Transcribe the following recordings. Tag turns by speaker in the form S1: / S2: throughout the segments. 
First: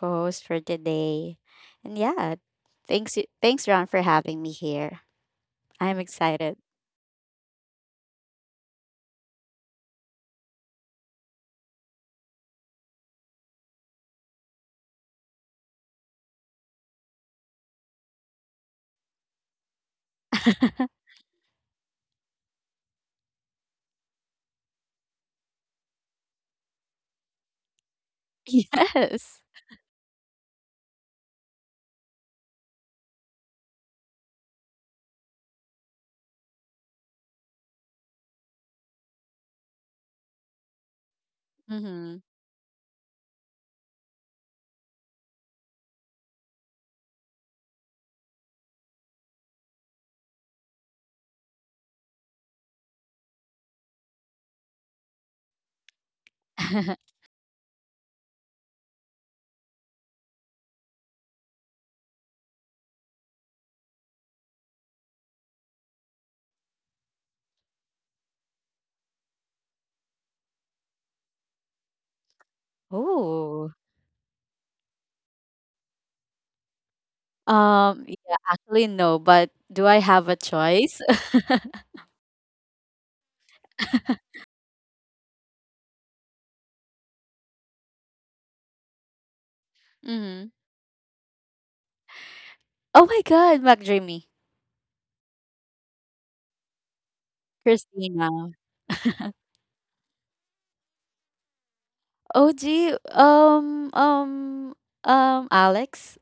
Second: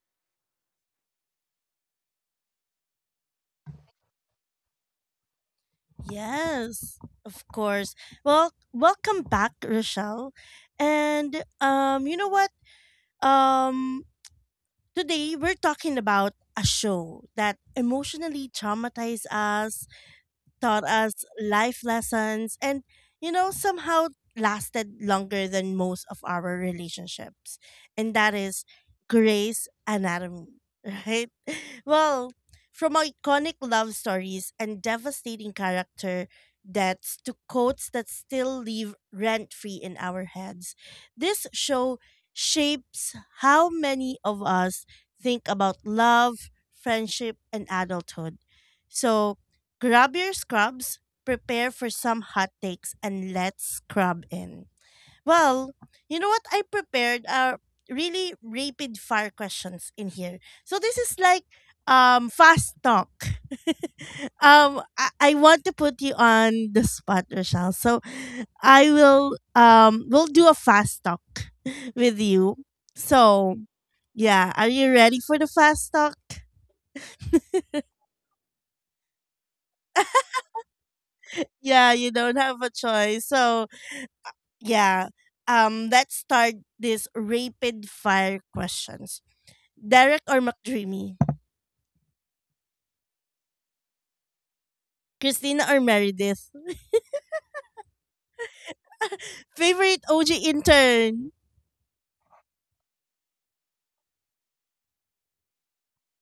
S1: co-host for today. And yeah, thanks Ron for having me here. I'm excited.
S2: Yes, of course. Well, welcome back, Rochelle. And you know what? Um, today, we're talking about a show that emotionally traumatized us taught us life lessons and, somehow lasted longer than most of our relationships. And that is
S1: Yes.
S2: Grey's Anatomy, right? Well, from iconic love stories and devastating character deaths to quotes that still live rent free in our heads, this show
S1: Mm-hmm.
S2: shapes how many of us think about love, friendship, and adulthood. So grab your scrubs, prepare for some hot takes, and let's scrub in. Well, you know what? I prepared really rapid fire questions in here. So this is like fast talk. I want to put you on the spot, Rochelle. So I will we'll do a fast talk with you. So
S1: Oh.
S2: yeah, are you ready for the fast talk?
S1: Yeah, actually, no, but do I have a choice?
S2: Yeah, you don't have a choice. So yeah. Let's start this rapid fire questions. Derek or
S1: Mm-hmm.
S2: McDreamy?
S1: Oh my god, McDreamy.
S2: Christina or Meredith?
S1: Christina.
S2: Favorite OG intern?
S1: OG, um um Alex.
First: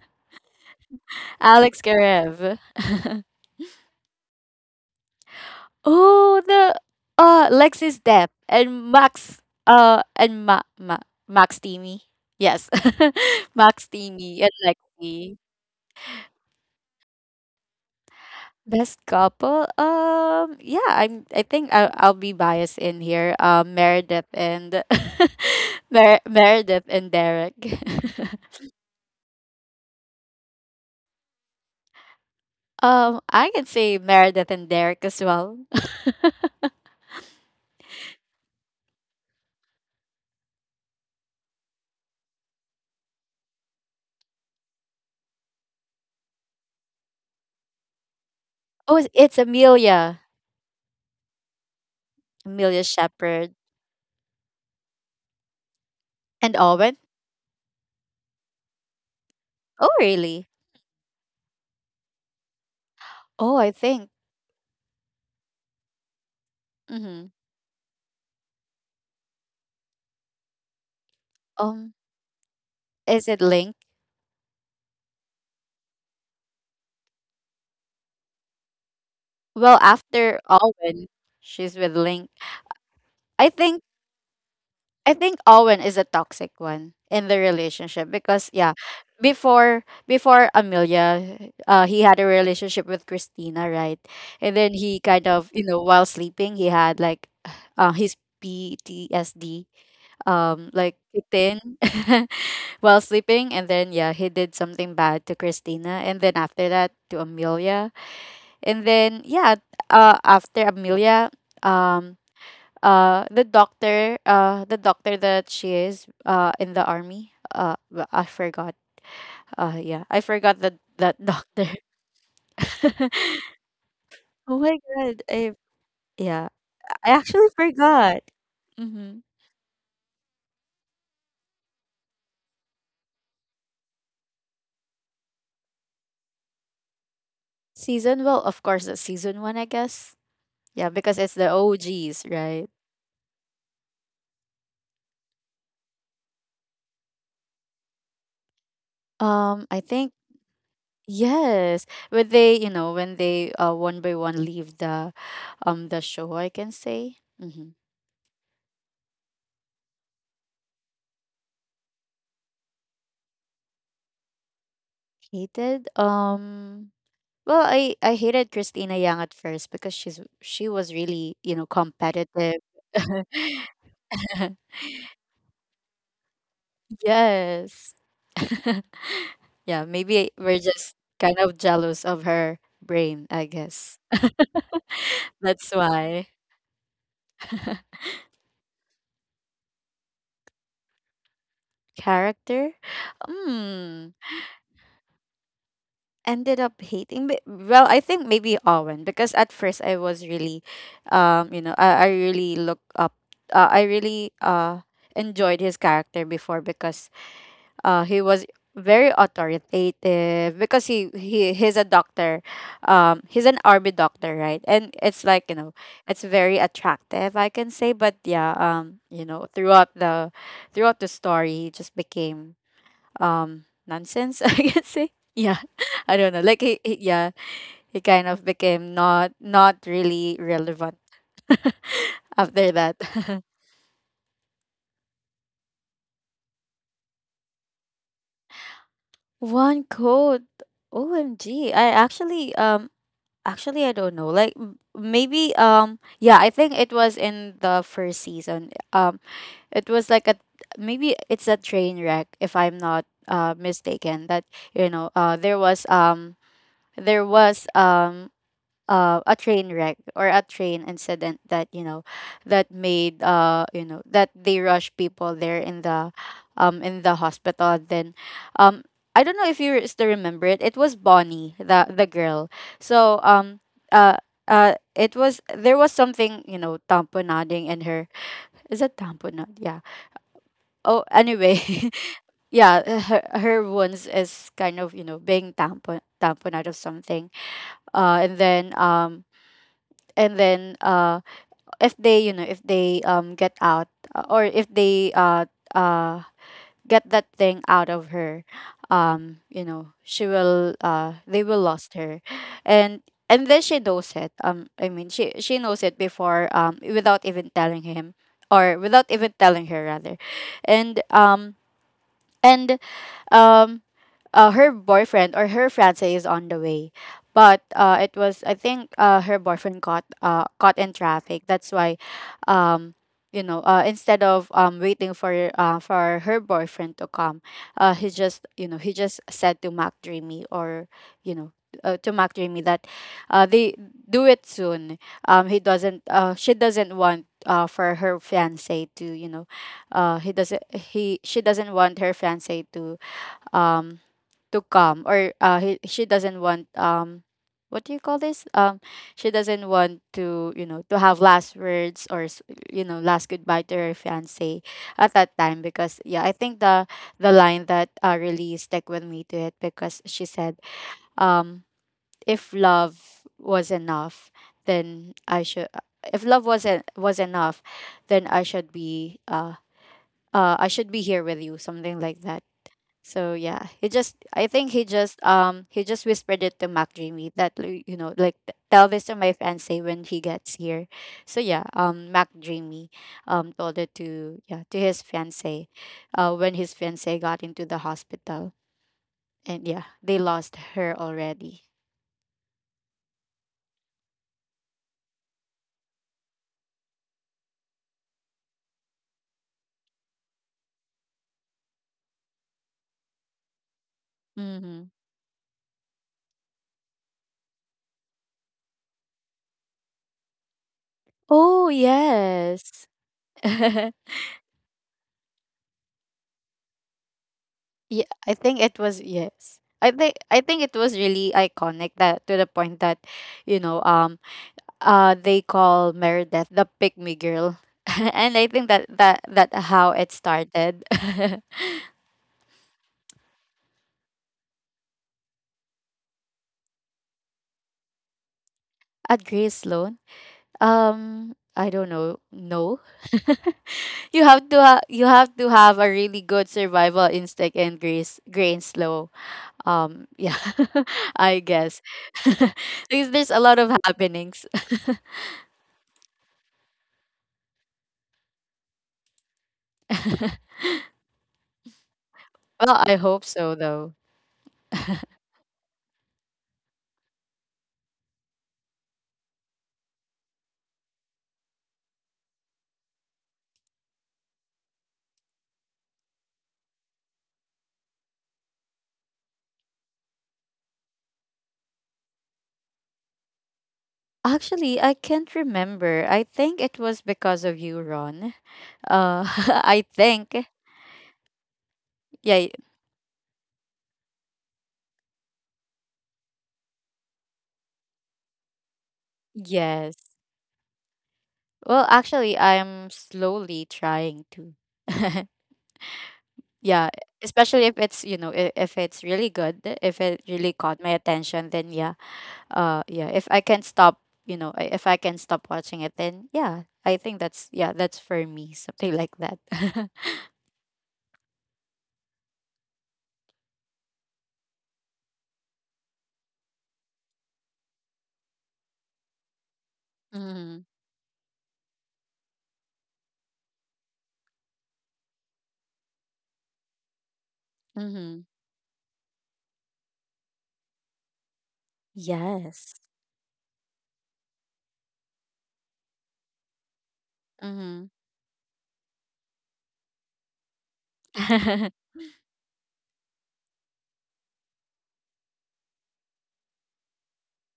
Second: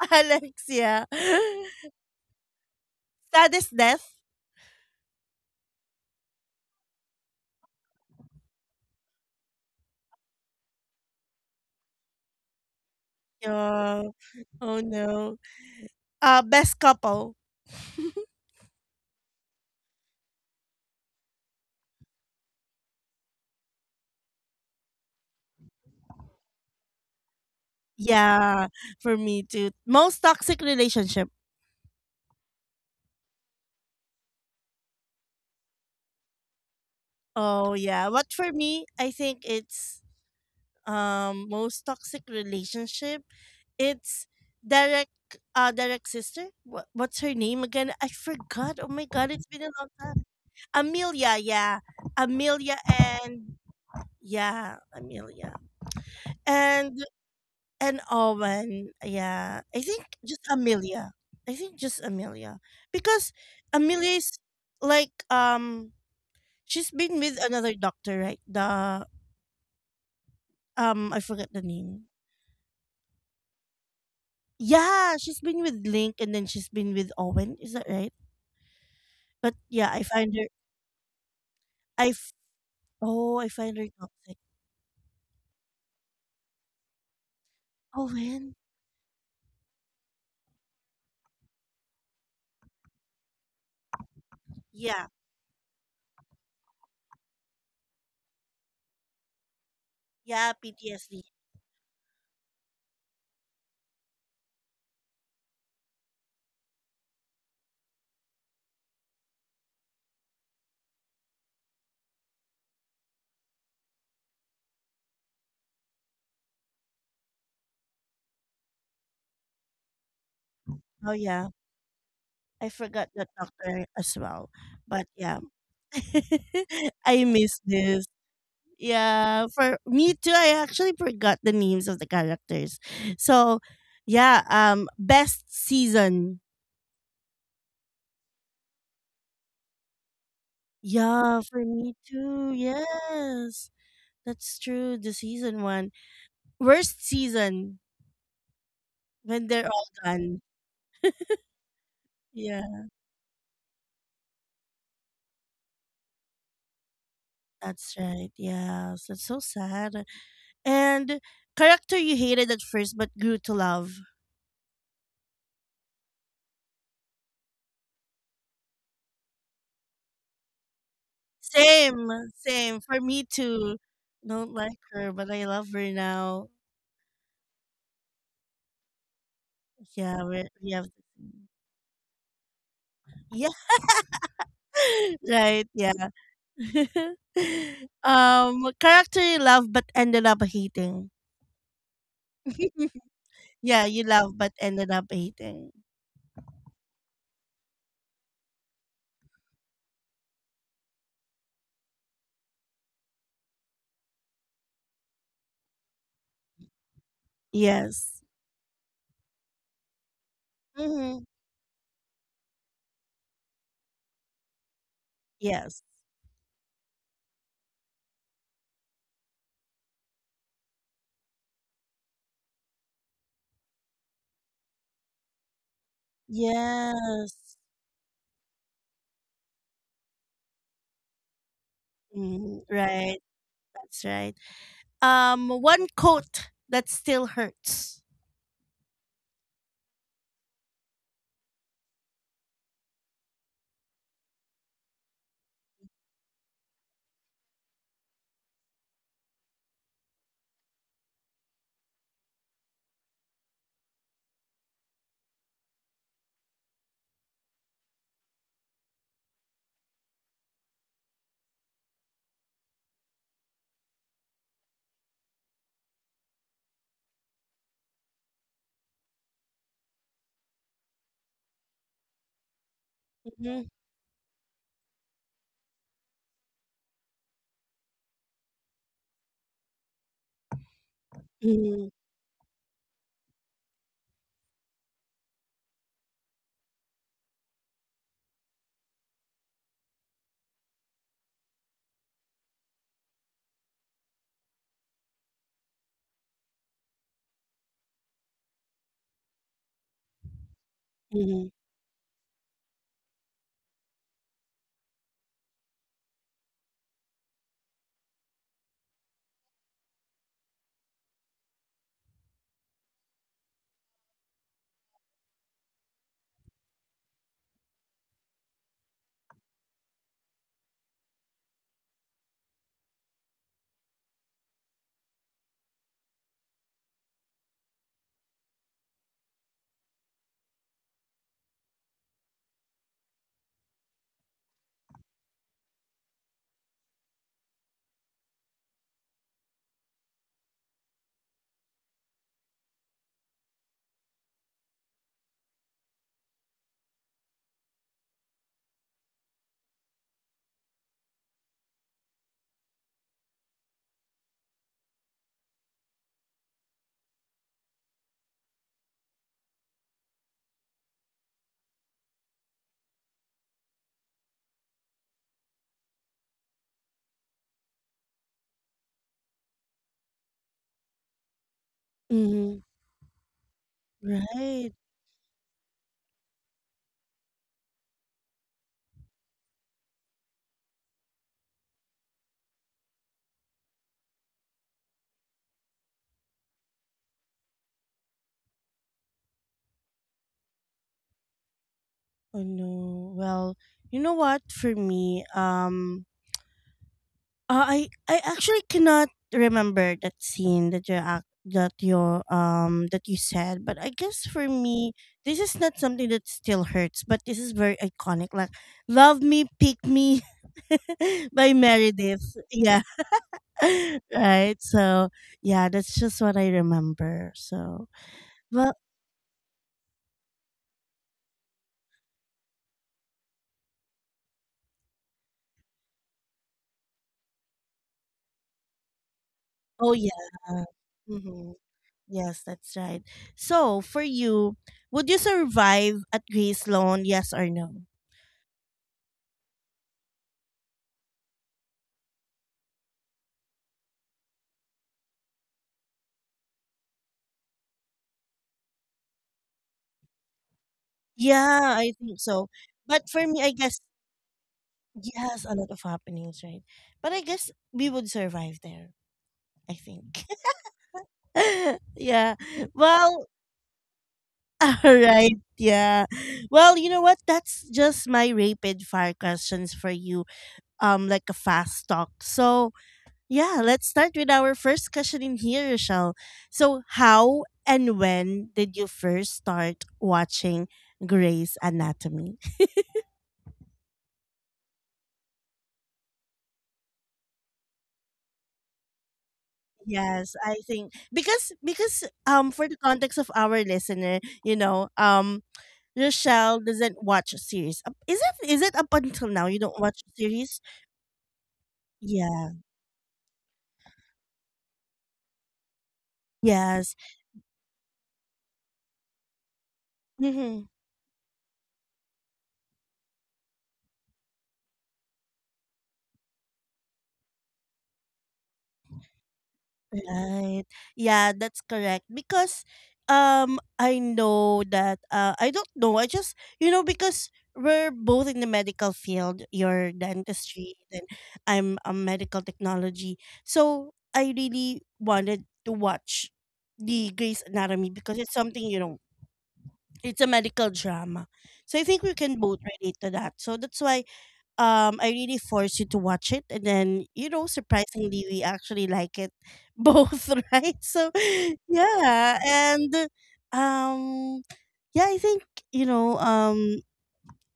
S2: Alexia.
S1: Alex Karev.
S2: Saddest death?
S1: Oh, the Lexis Depp and Max and Ma, Ma Max Teamy. Yes. Max
S2: Yeah.
S1: Teamy and
S2: Oh no.
S1: Lexi.
S2: Best couple?
S1: Best couple. Yeah, I think I'll be biased in here. Meredith and Meredith and Derek.
S2: Yeah, for me too. Most toxic relationship?
S1: I can say Meredith and Derek as well.
S2: Oh yeah. What for me? I think it's most toxic relationship. It's Derek. Derek's sister. What, what's her name again? I forgot. Oh my
S1: Oh,
S2: god,
S1: it's
S2: it's been a long
S1: Amelia.
S2: time. Amelia. Yeah, Amelia
S1: Amelia Shepherd
S2: and Yeah, Amelia.
S1: and Owen.
S2: And and Owen, yeah. I
S1: Oh,
S2: think just
S1: really?
S2: Amelia. I think just Amelia. Because
S1: Oh, I think.
S2: Amelia is like she's been
S1: Mm-hmm.
S2: with another doctor, right? The I forget the
S1: Um,
S2: name.
S1: Is it Link?
S2: Yeah, she's been with Link, and then she's been with Owen, is that right? But
S1: Well,
S2: yeah, I find
S1: after
S2: her
S1: Owen, she's with
S2: I
S1: Link.
S2: f- oh, I
S1: I
S2: find
S1: think
S2: her toxic.
S1: I think Owen is a toxic one in the relationship because
S2: Owen?
S1: yeah, before Amelia, he had a relationship with Christina, right? And then he
S2: Yeah.
S1: kind of, you know, while sleeping he had, like, his PTSD
S2: Yeah,
S1: like
S2: PTSD.
S1: kicked in, while sleeping, and then yeah, he did something bad to Christina, and then after that to Amelia. And then yeah, after Amelia, um, the doctor, that she is, in the army, I forgot. Yeah, I forgot that
S2: Oh
S1: that
S2: yeah.
S1: doctor.
S2: I forgot that doctor as well.
S1: Oh my
S2: But
S1: god,
S2: yeah.
S1: I yeah, I
S2: I
S1: actually
S2: miss this.
S1: forgot. Mm-hmm.
S2: Yeah, for me too. I actually forgot the names of the characters. So, yeah, best season.
S1: Season, well, of course, the season one, I guess. Yeah, because it's
S2: Yeah,
S1: the
S2: for me
S1: OGs,
S2: too.
S1: right?
S2: Yes. That's true. The season one. Worst season when they're
S1: I
S2: all
S1: think
S2: done.
S1: yes, when they, you
S2: Yeah,
S1: know, when they one by one leave the show, I can say. Mm-hmm.
S2: that's right. Yes. That's so sad. And character you hated at first but grew to love.
S1: Hated. Well, I hated Christina Yang at first because she was really, you know,
S2: Same,
S1: competitive.
S2: same. For me too. Don't like her, but I love her now.
S1: Yes. Yeah,
S2: Yeah,
S1: maybe
S2: we
S1: we're
S2: we have,
S1: just kind of jealous of her brain, I
S2: yeah,
S1: guess.
S2: right,
S1: That's
S2: yeah.
S1: why.
S2: Character you love but ended up hating.
S1: Character?
S2: yeah, you
S1: Hmm.
S2: love but ended up hating.
S1: Ended up hating, but well, I think maybe Owen, because at first I was really, um you know i, I really look up I really enjoyed his character before, because
S2: Yes.
S1: he was very authoritative, because he,
S2: Mm-hmm.
S1: he he's a doctor, he's an army doctor, right? And it's like,
S2: Yes.
S1: it's very attractive, I can say. But yeah, throughout the story, he just became nonsense, I can say. Yeah. I don't know. Like, he yeah,
S2: Yes.
S1: he kind of became not really relevant
S2: Mhm.
S1: after that.
S2: Right. That's right. One coat that still hurts.
S1: One quote. OMG. I actually actually I don't know. Like, maybe yeah, I think it was in the first season. It was like a maybe it's a train wreck, if I'm not mistaken, that there was, there was um a train wreck or a train incident that that made, that they rush people there in the hospital. Then um I don't know if you still remember it, it was Bonnie, the girl. So
S2: Mhm.
S1: uh it was there was something, you know, tamponading in her. Is it tamponade? Yeah. Oh, anyway.
S2: Mhm.
S1: Yeah, her wounds is kind of, you know, being tamponade of something. And then, and then uh if they get out, or if they uh get that thing out of her, she will, they
S2: Mhm.
S1: will lost her. And then she knows it, I mean, she knows it before, without even telling him, or without even telling her, rather. And um and um Her boyfriend or her fiance is on the way, but it was I think, her boyfriend caught, caught in traffic, that's why, um, instead of, waiting for, her boyfriend to come, he just, said to Mac Dreamy, or, you know to Mac Dreamy, that, they do it soon. He doesn't, she doesn't want, for her fiance to, you know he doesn't he she doesn't want her fiance to, um to come, or she doesn't want, what do you call this, she doesn't want to, to have last words, or last goodbye to her fiance at that time, because yeah, I think the line that, really stuck with me, to it, because she said, um "If love was enough, then I should, if love wasn't was en- was enough, then I should be here with you," something like that.
S2: Mhm.
S1: So yeah, he just I think
S2: Right.
S1: he just whispered it to Mac Dreamy, that like, like, "T- tell this to my fiance when he gets here." So yeah, Mac Dreamy told it to his fiance, when his fiance got into the hospital, and yeah, they lost her already.
S2: Oh no. Well, you know what? For me, I actually cannot remember that scene that you act that your that you said, but I guess for
S1: Mm-hmm.
S2: me, this is not something that still hurts, but this is very iconic. Like, "Love Me, Pick Me" by
S1: Oh
S2: Meredith. Yeah.
S1: yes.
S2: right? So yeah, that's just what I remember. So
S1: Yeah, I think
S2: well,
S1: it was, yes. I think it was really iconic, that to the point that, you know, um they call Meredith "the pick me girl," and I think that how
S2: oh
S1: it
S2: yeah,
S1: started.
S2: hmm yes, that's right. So for you, would you survive at Grace Loan? Yes or no?
S1: At Grace Sloan. I don't know. No. You have to have a really good survival instinct and Grace grain slow. Yeah. I
S2: Yeah,
S1: guess.
S2: I think so. But
S1: Because
S2: for
S1: there's a
S2: me, I
S1: lot of
S2: guess
S1: happenings.
S2: yes, a lot of happenings, right? But I guess we would survive there. I think. yeah.
S1: Well, I hope
S2: Well.
S1: so though.
S2: All right. Yeah. Well, you know what? That's just my rapid fire questions for you. Like a fast talk. So yeah, let's start with our first question in here, Rochelle. So how and when did you first start watching Grey's Anatomy?
S1: Actually, I can't remember. I think it was because of you, Ron. Uh I think,
S2: Yes, I think because because
S1: yeah.
S2: um for the context of our listener, Rochelle doesn't watch series. Is it up until now you don't
S1: Yes.
S2: watch series?
S1: Well, actually,
S2: Yeah.
S1: I'm slowly trying to. Yeah,
S2: Yes.
S1: especially if it's, you know, if it's really good, if it really
S2: Mm-hmm.
S1: caught my attention, then yeah. Yeah, if I can stop, you know, if I can stop watching it, then yeah, I think that's, yeah, that's, for me, something like that.
S2: Right. Yeah, that's correct. Because I know that I don't know. I just because we're both in the medical field, your
S1: Mm-hmm.
S2: dentistry and I'm a medical technology. So I really wanted to watch the Grey's Anatomy because
S1: Mm-hmm.
S2: it's something, it's a medical drama. So I think we can both
S1: Yes.
S2: relate to that. So that's why I really forced you to watch it, and then you know
S1: Mm-hmm.
S2: surprisingly we actually like it both, right? So yeah. And um yeah, I think you know um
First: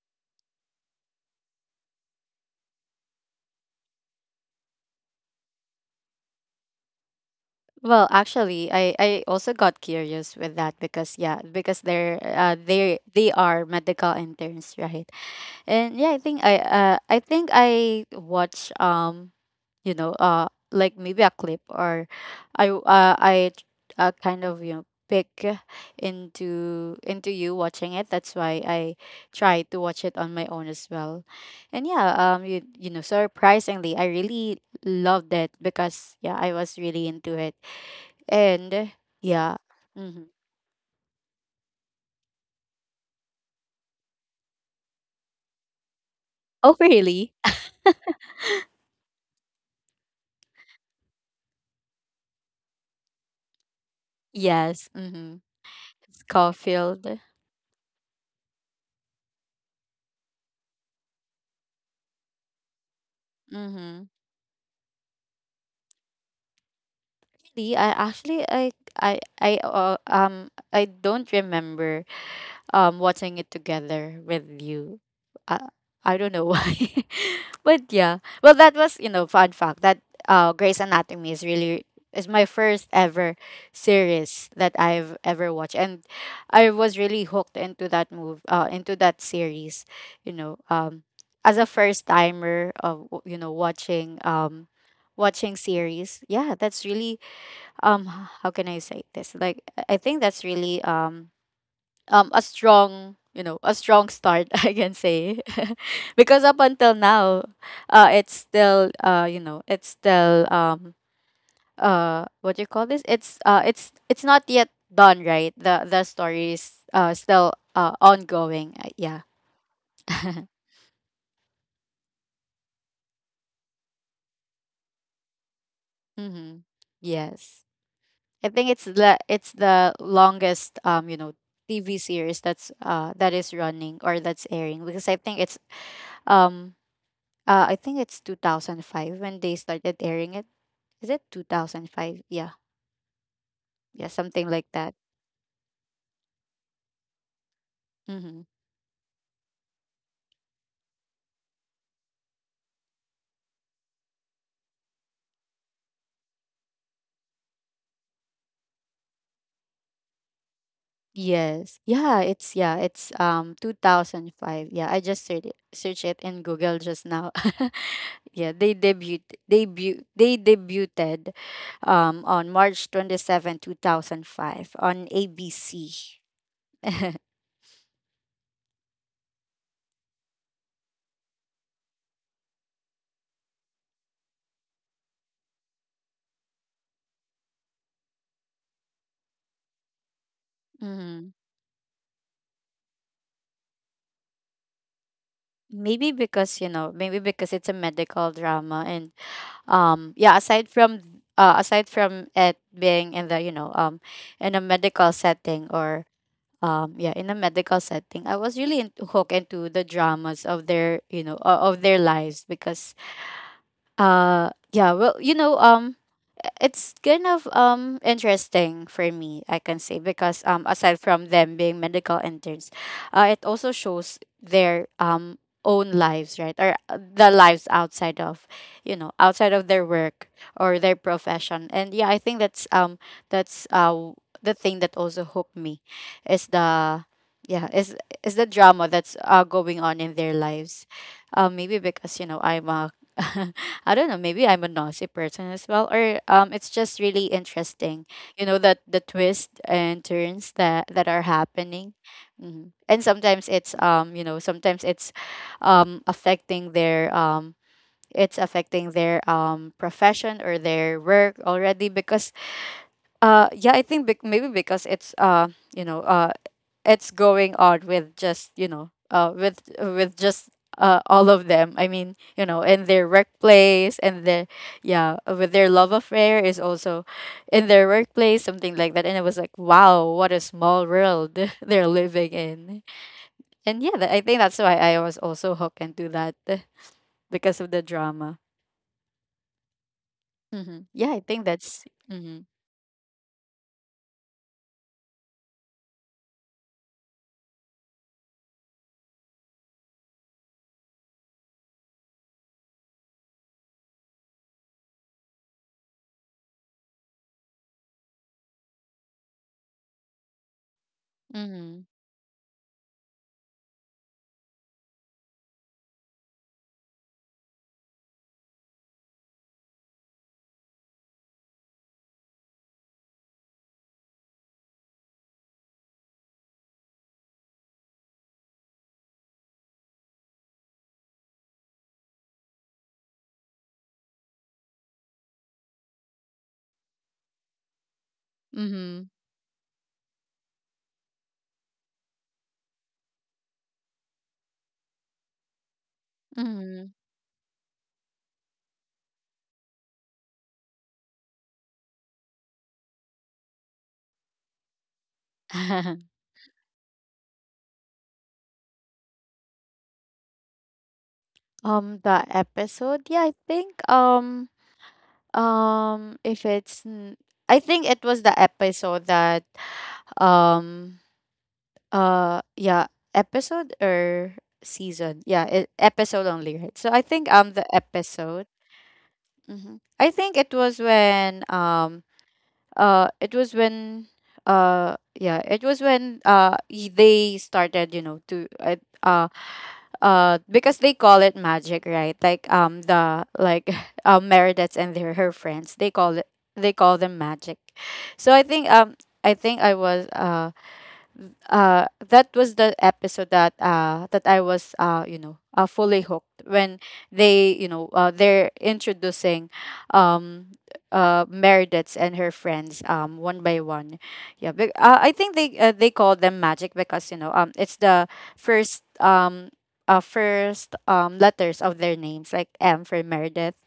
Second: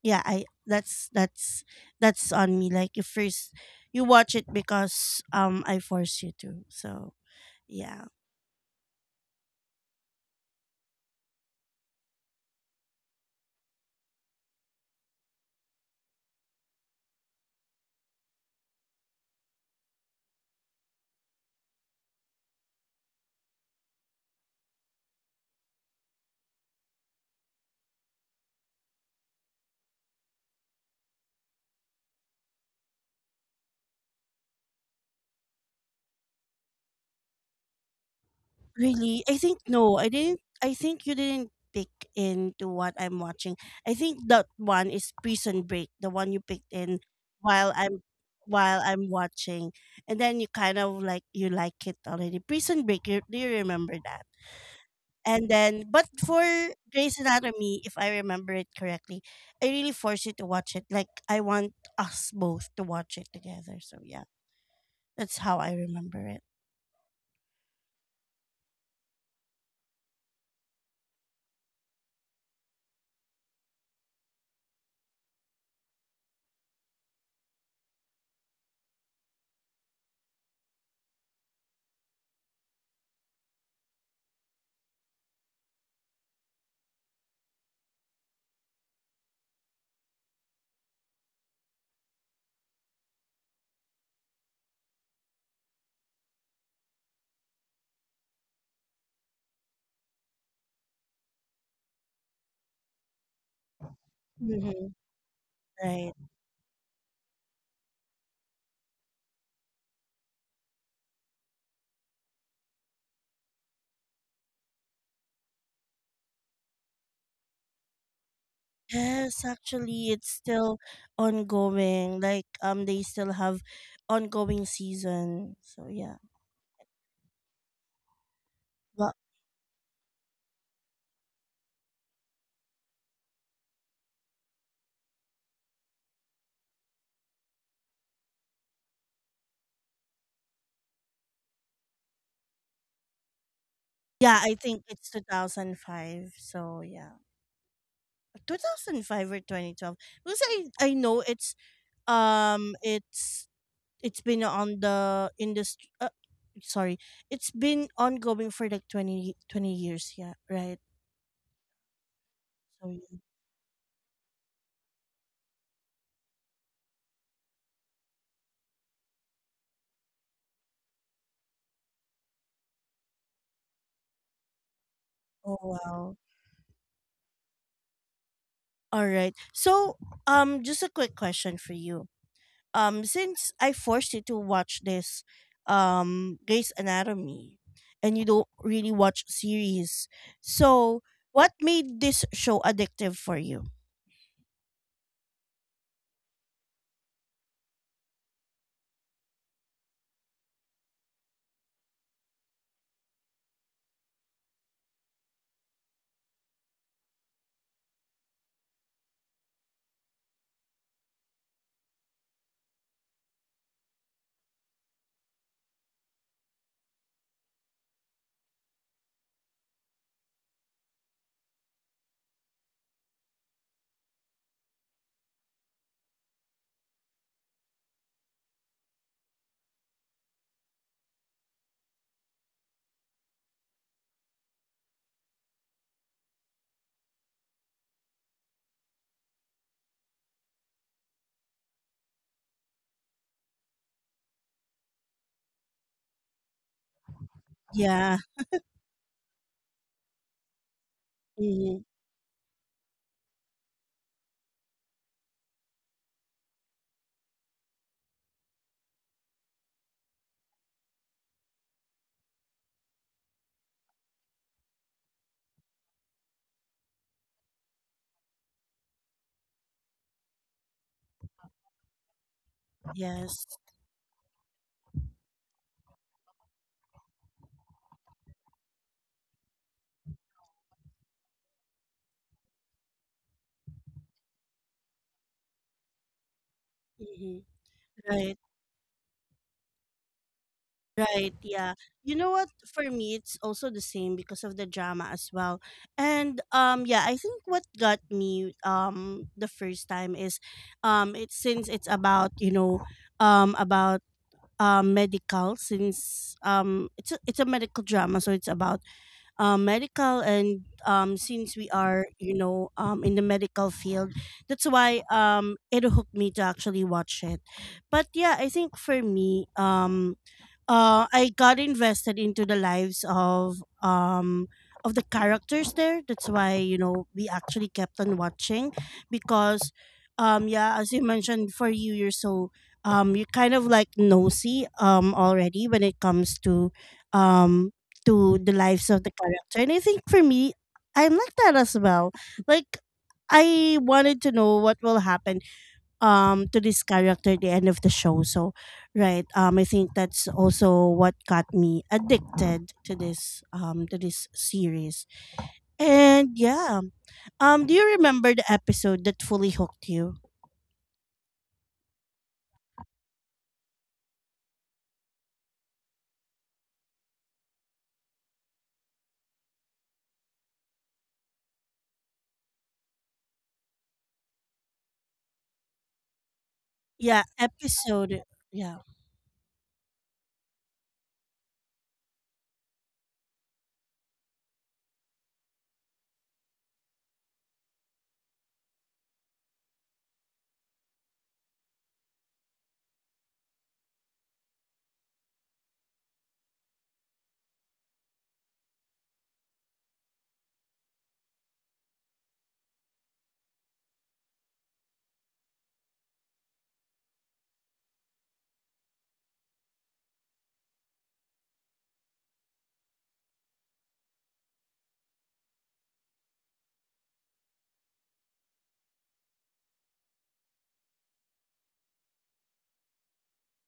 S2: yeah, I that's on me. Like you first you watch it because I force you to, so
S1: Well,
S2: yeah.
S1: actually, I also got curious with that, because yeah, because they are medical interns, right? And yeah, I think I watch, like maybe a clip, or, I kind of, pick into you watching it. That's why I try to watch it on my own as well. And yeah, surprisingly, I really loved it, because yeah, I was really into it. And
S2: Really? I
S1: yeah.
S2: think no.
S1: Mm-hmm.
S2: I think you didn't pick into what I'm watching. I think that one is Prison Break, the one you picked
S1: Oh
S2: in
S1: really?
S2: while I'm while I'm watching. And then you kind of like you like it already. Prison Break, do you remember that?
S1: Yes. Mm-hmm.
S2: And then, but
S1: It's
S2: for Grey's
S1: Caulfield.
S2: Anatomy, if I remember it correctly, I really force you to watch it. Like I want us both to watch it together. So
S1: Mm-hmm.
S2: yeah. That's how I remember it.
S1: Actually, I I don't remember watching it together with you. Uh, I don't know why. But yeah. Well, that was, you know, fun fact, that Grey's Anatomy is my first ever series that I've ever watched, and I was really hooked into that series, you know, as a first timer of, watching, watching series. Yeah, that's really, how can I say this? Like, I think that's really, a strong start, I
S2: Mhm,
S1: can say,
S2: right.
S1: because up until now, it's still, what do you call this, it's, it's not yet done, right? The story is still ongoing, yeah.
S2: Yes, actually, it's still ongoing. Like, they still have ongoing season. So yeah,
S1: Mm-hmm. Yes, I think it's
S2: but
S1: the longest, TV series that's that is running, or that's airing, because um I think it's 2005 when they started airing it. Is it 2005? Yeah. Yeah,
S2: yeah,
S1: something
S2: I
S1: like
S2: think
S1: that.
S2: it's 2005. So yeah,
S1: Mhm.
S2: 2005 or 2012. Because I know um it's it's been on the industry sorry it's been ongoing for like 20 20 years, yeah, right,
S1: Yes. Yeah, it's yeah,
S2: so yeah.
S1: it's um 2005. Yeah, I just searched it in Google just now. Yeah, they debuted on March 27, 2005 on
S2: Oh
S1: ABC.
S2: wow. All right. So just a quick question for you. Since I forced you to watch this Grey's Anatomy, and you don't really watch series, so
S1: Mm-hmm.
S2: what made this show addictive for you?
S1: Maybe because it's a medical drama, and yeah. Aside from it being in the you know in a medical setting, or, yeah, in a medical setting, I was really, hooked into the dramas of their lives, because yeah, well, it's kind of, interesting for me, I can say, because aside from them being medical interns, it also shows their own lives, right? Or, the lives outside of their work, or their profession. And yeah, I think that's the thing that also hooked me is the yeah, is is the drama that's going on in their lives. Maybe because, you know, I'm a I don't know, maybe I'm a nosy person as well, or it's just really interesting,
S2: Yeah.
S1: you know, that the twists and turns that are
S2: Hmm.
S1: happening. And sometimes it's sometimes it's affecting their it's affecting their profession or their work already because yeah, I think maybe because it's you know, uh, it's going on with just, with just all of them. I mean, in their
S2: Yes.
S1: workplace and their yeah, with their love affair is also in their workplace, something like that. And it was like, wow, what a small world they're living in. And yeah, I think that's why I was also hooked into that
S2: Hmm.
S1: because of the
S2: Right.
S1: drama. Mm-hmm. Yeah, I
S2: Right,
S1: think
S2: yeah.
S1: that's.
S2: You know
S1: Mm-hmm.
S2: what? For me, it's also the same because of the drama as well. And yeah, I think what got me the first time is it's since it's about, about medical, since it's a medical drama, so it's about medical, and since we
S1: Mm-hmm.
S2: are, in the medical field, that's why it hooked me to actually watch it. But yeah, I think for me, I got invested into the lives of the characters there. That's why we actually kept on watching because yeah, as you mentioned, for you you're kind of like nosy already when it comes um to the lives of
S1: Mm-hmm.
S2: the character, and I think for me I'm like that as well. Like I wanted to know what will happen to this
S1: Mm-hmm.
S2: character at the end of the show, so right. I think that's also what got me addicted to this series. And do you remember the episode that fully hooked you?
S1: The episode, yeah, I think if it's n- I think it was the episode that um yeah, episode or season, yeah, episode only, right? So I
S2: Yeah,
S1: think the
S2: episode.
S1: episode.
S2: Yeah.
S1: Mm-hmm. I think it was when yeah, it was when they started, you know, to uh because they call it magic, right? Like the like Meredith and their her friends, they call it, they call them magic. So I think I think I was that was the episode that that I was you know, fully hooked when they, you know, they're introducing um Meredith and her friends one by one. Yeah, but I think they call them magic because, you know, it's the first first letters of their names, like M for Meredith,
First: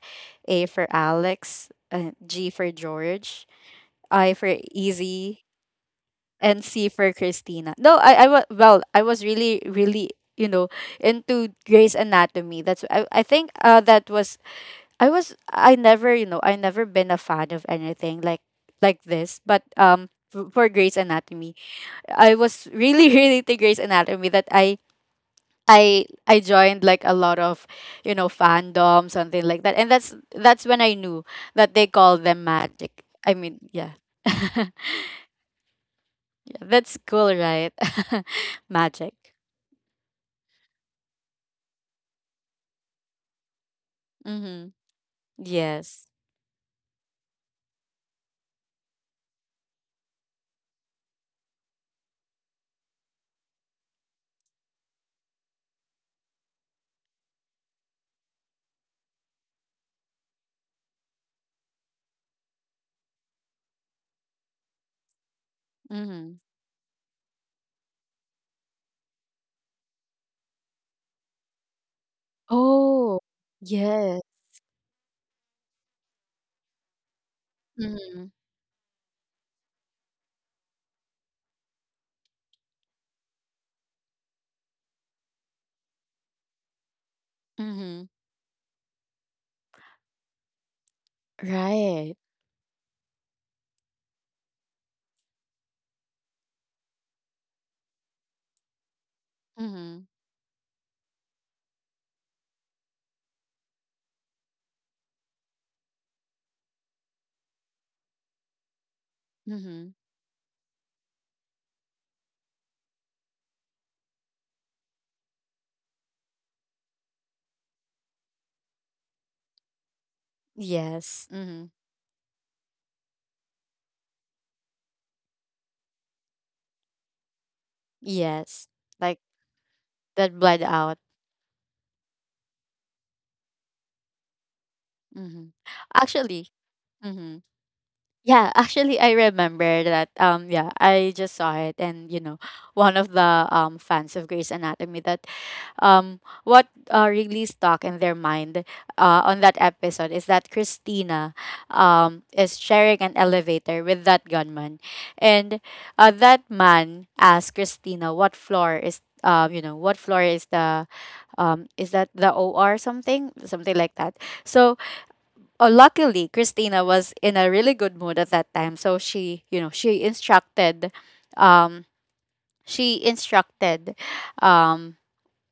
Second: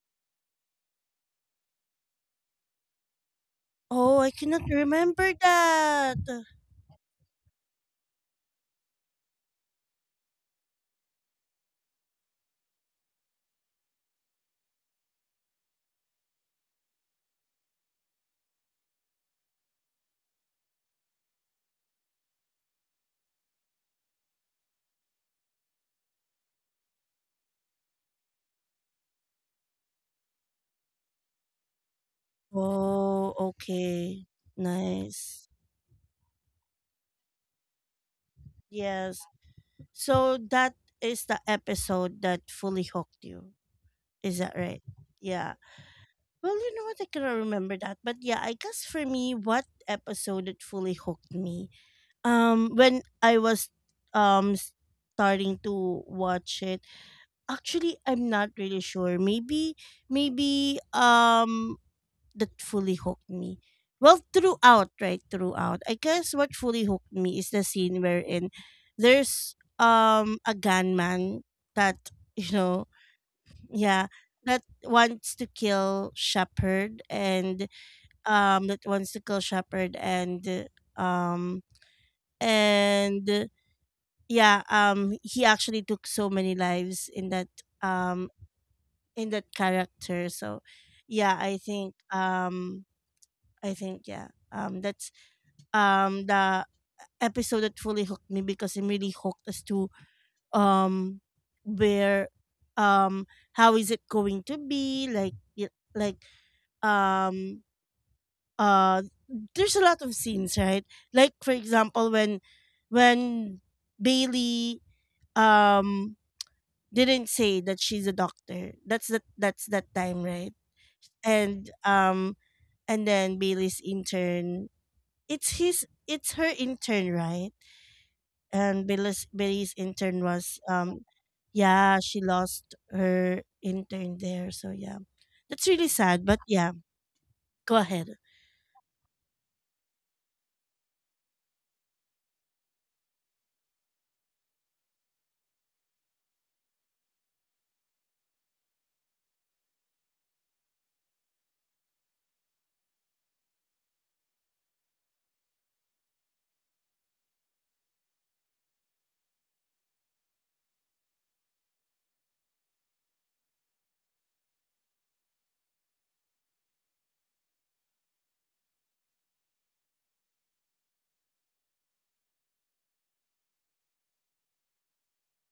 S1: A for Alex, G for George,
S2: Oh, I
S1: I for
S2: cannot remember
S1: Easy,
S2: that.
S1: and C for Christina. No, I was, well, I was really, really, you know, into Grey's Anatomy. That's, I think that was, I was, I never, you know, I never been a fan of anything like this, but for Grey's Anatomy, I was really really into Grey's Anatomy that I. I joined like a lot of, you know, fandom, something like that, and that's when I knew that they call them magic.
S2: Oh,
S1: I mean, yeah.
S2: okay. Nice.
S1: That's cool, right? Magic.
S2: Yes. So that is the episode that fully hooked you. Is that
S1: Mm-hmm.
S2: right? Yeah.
S1: Yes.
S2: Well, you know what? I cannot remember that. But yeah, I guess for me, what episode that fully hooked me? When I was um starting to watch it. Actually, I'm not really sure. Maybe that fully hooked me? Well, throughout, right? Throughout. I guess
S1: Mm-hmm.
S2: what fully hooked me is the scene wherein there's a gunman that, you know,
S1: Oh,
S2: yeah,
S1: yes.
S2: that wants to kill Shepherd and
S1: Mm-hmm.
S2: that wants to kill Shepherd, and um and yeah, he actually took so many lives
S1: Mm-hmm.
S2: um in that character. So yeah,
S1: Right.
S2: I think yeah. That's the episode that fully hooked me because I'm really hooked as to
S1: Mm-hmm.
S2: um where um how is it going to be, like like um uh there's a
S1: Mm-hmm.
S2: lot of scenes, right, like for example when when Bailey um didn't say that she's a doctor, that's that time, right.
S1: Yes. Mm-hmm.
S2: And then Bailey's intern, it's her intern, right.
S1: Yes.
S2: And
S1: Like
S2: Billy's intern
S1: that
S2: was
S1: bled out.
S2: yeah she lost her intern there, so yeah,
S1: Mm-hmm.
S2: that's really sad, but
S1: Actually,
S2: yeah,
S1: Mm-hmm.
S2: go ahead.
S1: Yeah, actually I remember that. Yeah, I just saw it, and you know, one of the fans of Grey's Anatomy that what really stuck in their mind, on that episode, is that Christina is sharing an elevator with that gunman, and that man asked Christina, what floor is, you know, what floor is the, is that the OR, something, something like that. So luckily Christina was in a really good mood at that time, so she, you know, she instructed, um, she instructed, um,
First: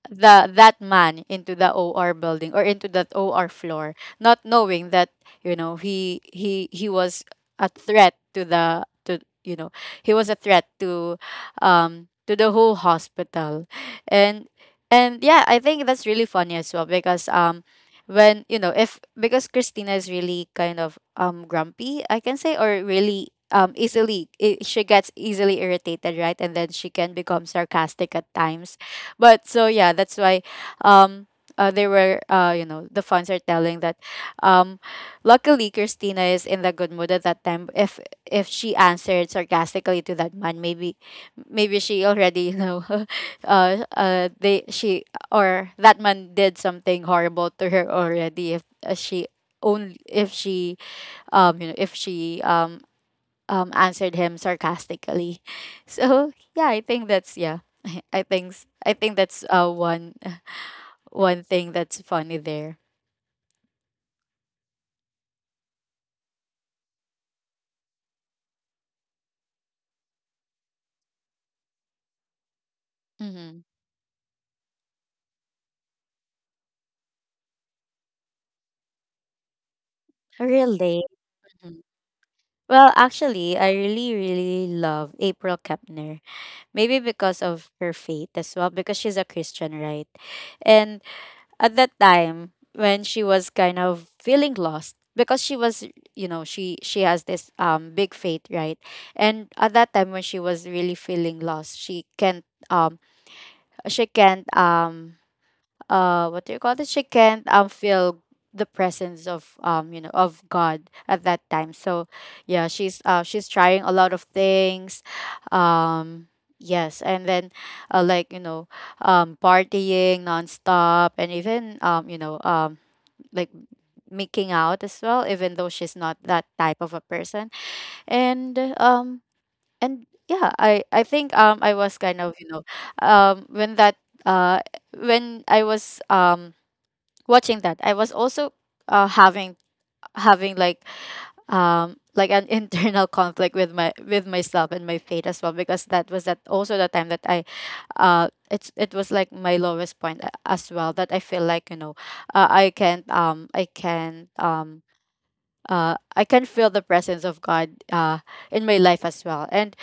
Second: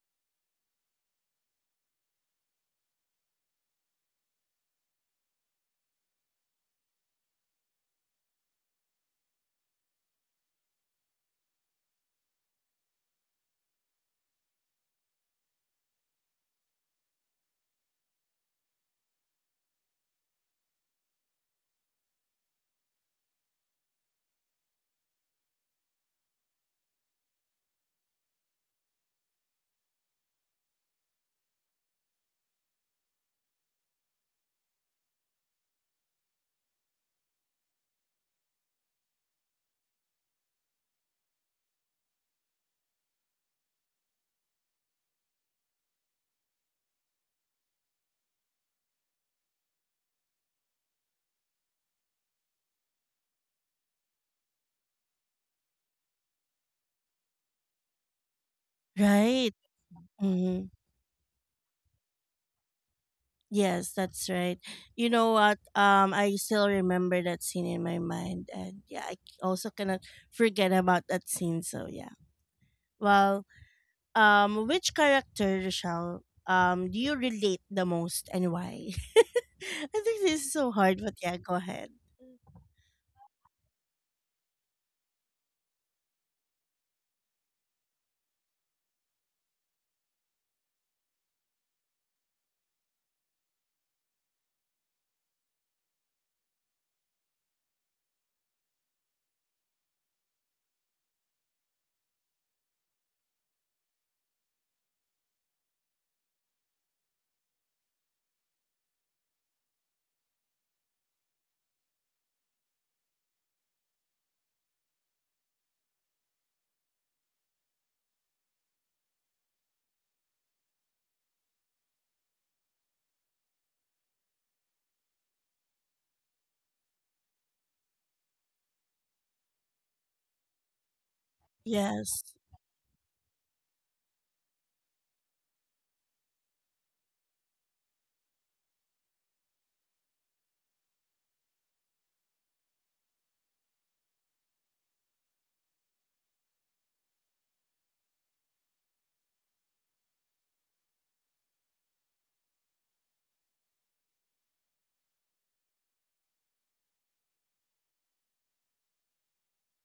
S1: the that man into the OR building, or into that OR floor, not knowing that, you know, he was a threat to the, to you know, he was a threat to the whole hospital. And and yeah, I think that's really funny as well because when, you know, if because Christina is really kind of grumpy, I can say, or really easily I she gets easily irritated, right? And then she can become sarcastic at times, but so yeah, that's why um they were, you know, the fans are telling that um luckily Christina is in the good mood at that time. If she answered sarcastically to that man, maybe, maybe she already, you know, they she, or that man did something horrible to her already. If she, only if she, you know, if she answered him sarcastically. So yeah, I think that's, yeah. I think I think that's
S2: Right.
S1: one,
S2: Mm-hmm.
S1: one thing that's funny there.
S2: Yes, that's right. You know what? I still remember that scene in my mind, and yeah, I also cannot forget about that scene, so yeah. Well,
S1: Mm-hmm.
S2: which character shall do you relate the most and why? I think this is so hard,
S1: Really?
S2: but yeah, go
S1: Hmm.
S2: ahead.
S1: Well, actually, I really, really love April Kepner. Maybe because of her faith as well, because she's a Christian, right? And at that time when she was kind of feeling lost, because she was, you know, she has this big faith, right? And at that time when she was really feeling lost, she can't what do you call this, she can't feel the presence of, you know, of God at that time. So yeah, she's trying a lot of things, um yes, and then like, you know, partying nonstop, and even you know, like making out as well, even though she's not that type of a person. and um and yeah, I think I was kind
S2: Yes.
S1: of, you know, when that uh when I was watching that, I was also having, having like an internal conflict with my, with myself and my fate as well, because that was, that also the time that I it's, it was like my lowest point as well, that I feel like, you know, I can, I can, I can feel the presence of God in my life as well. And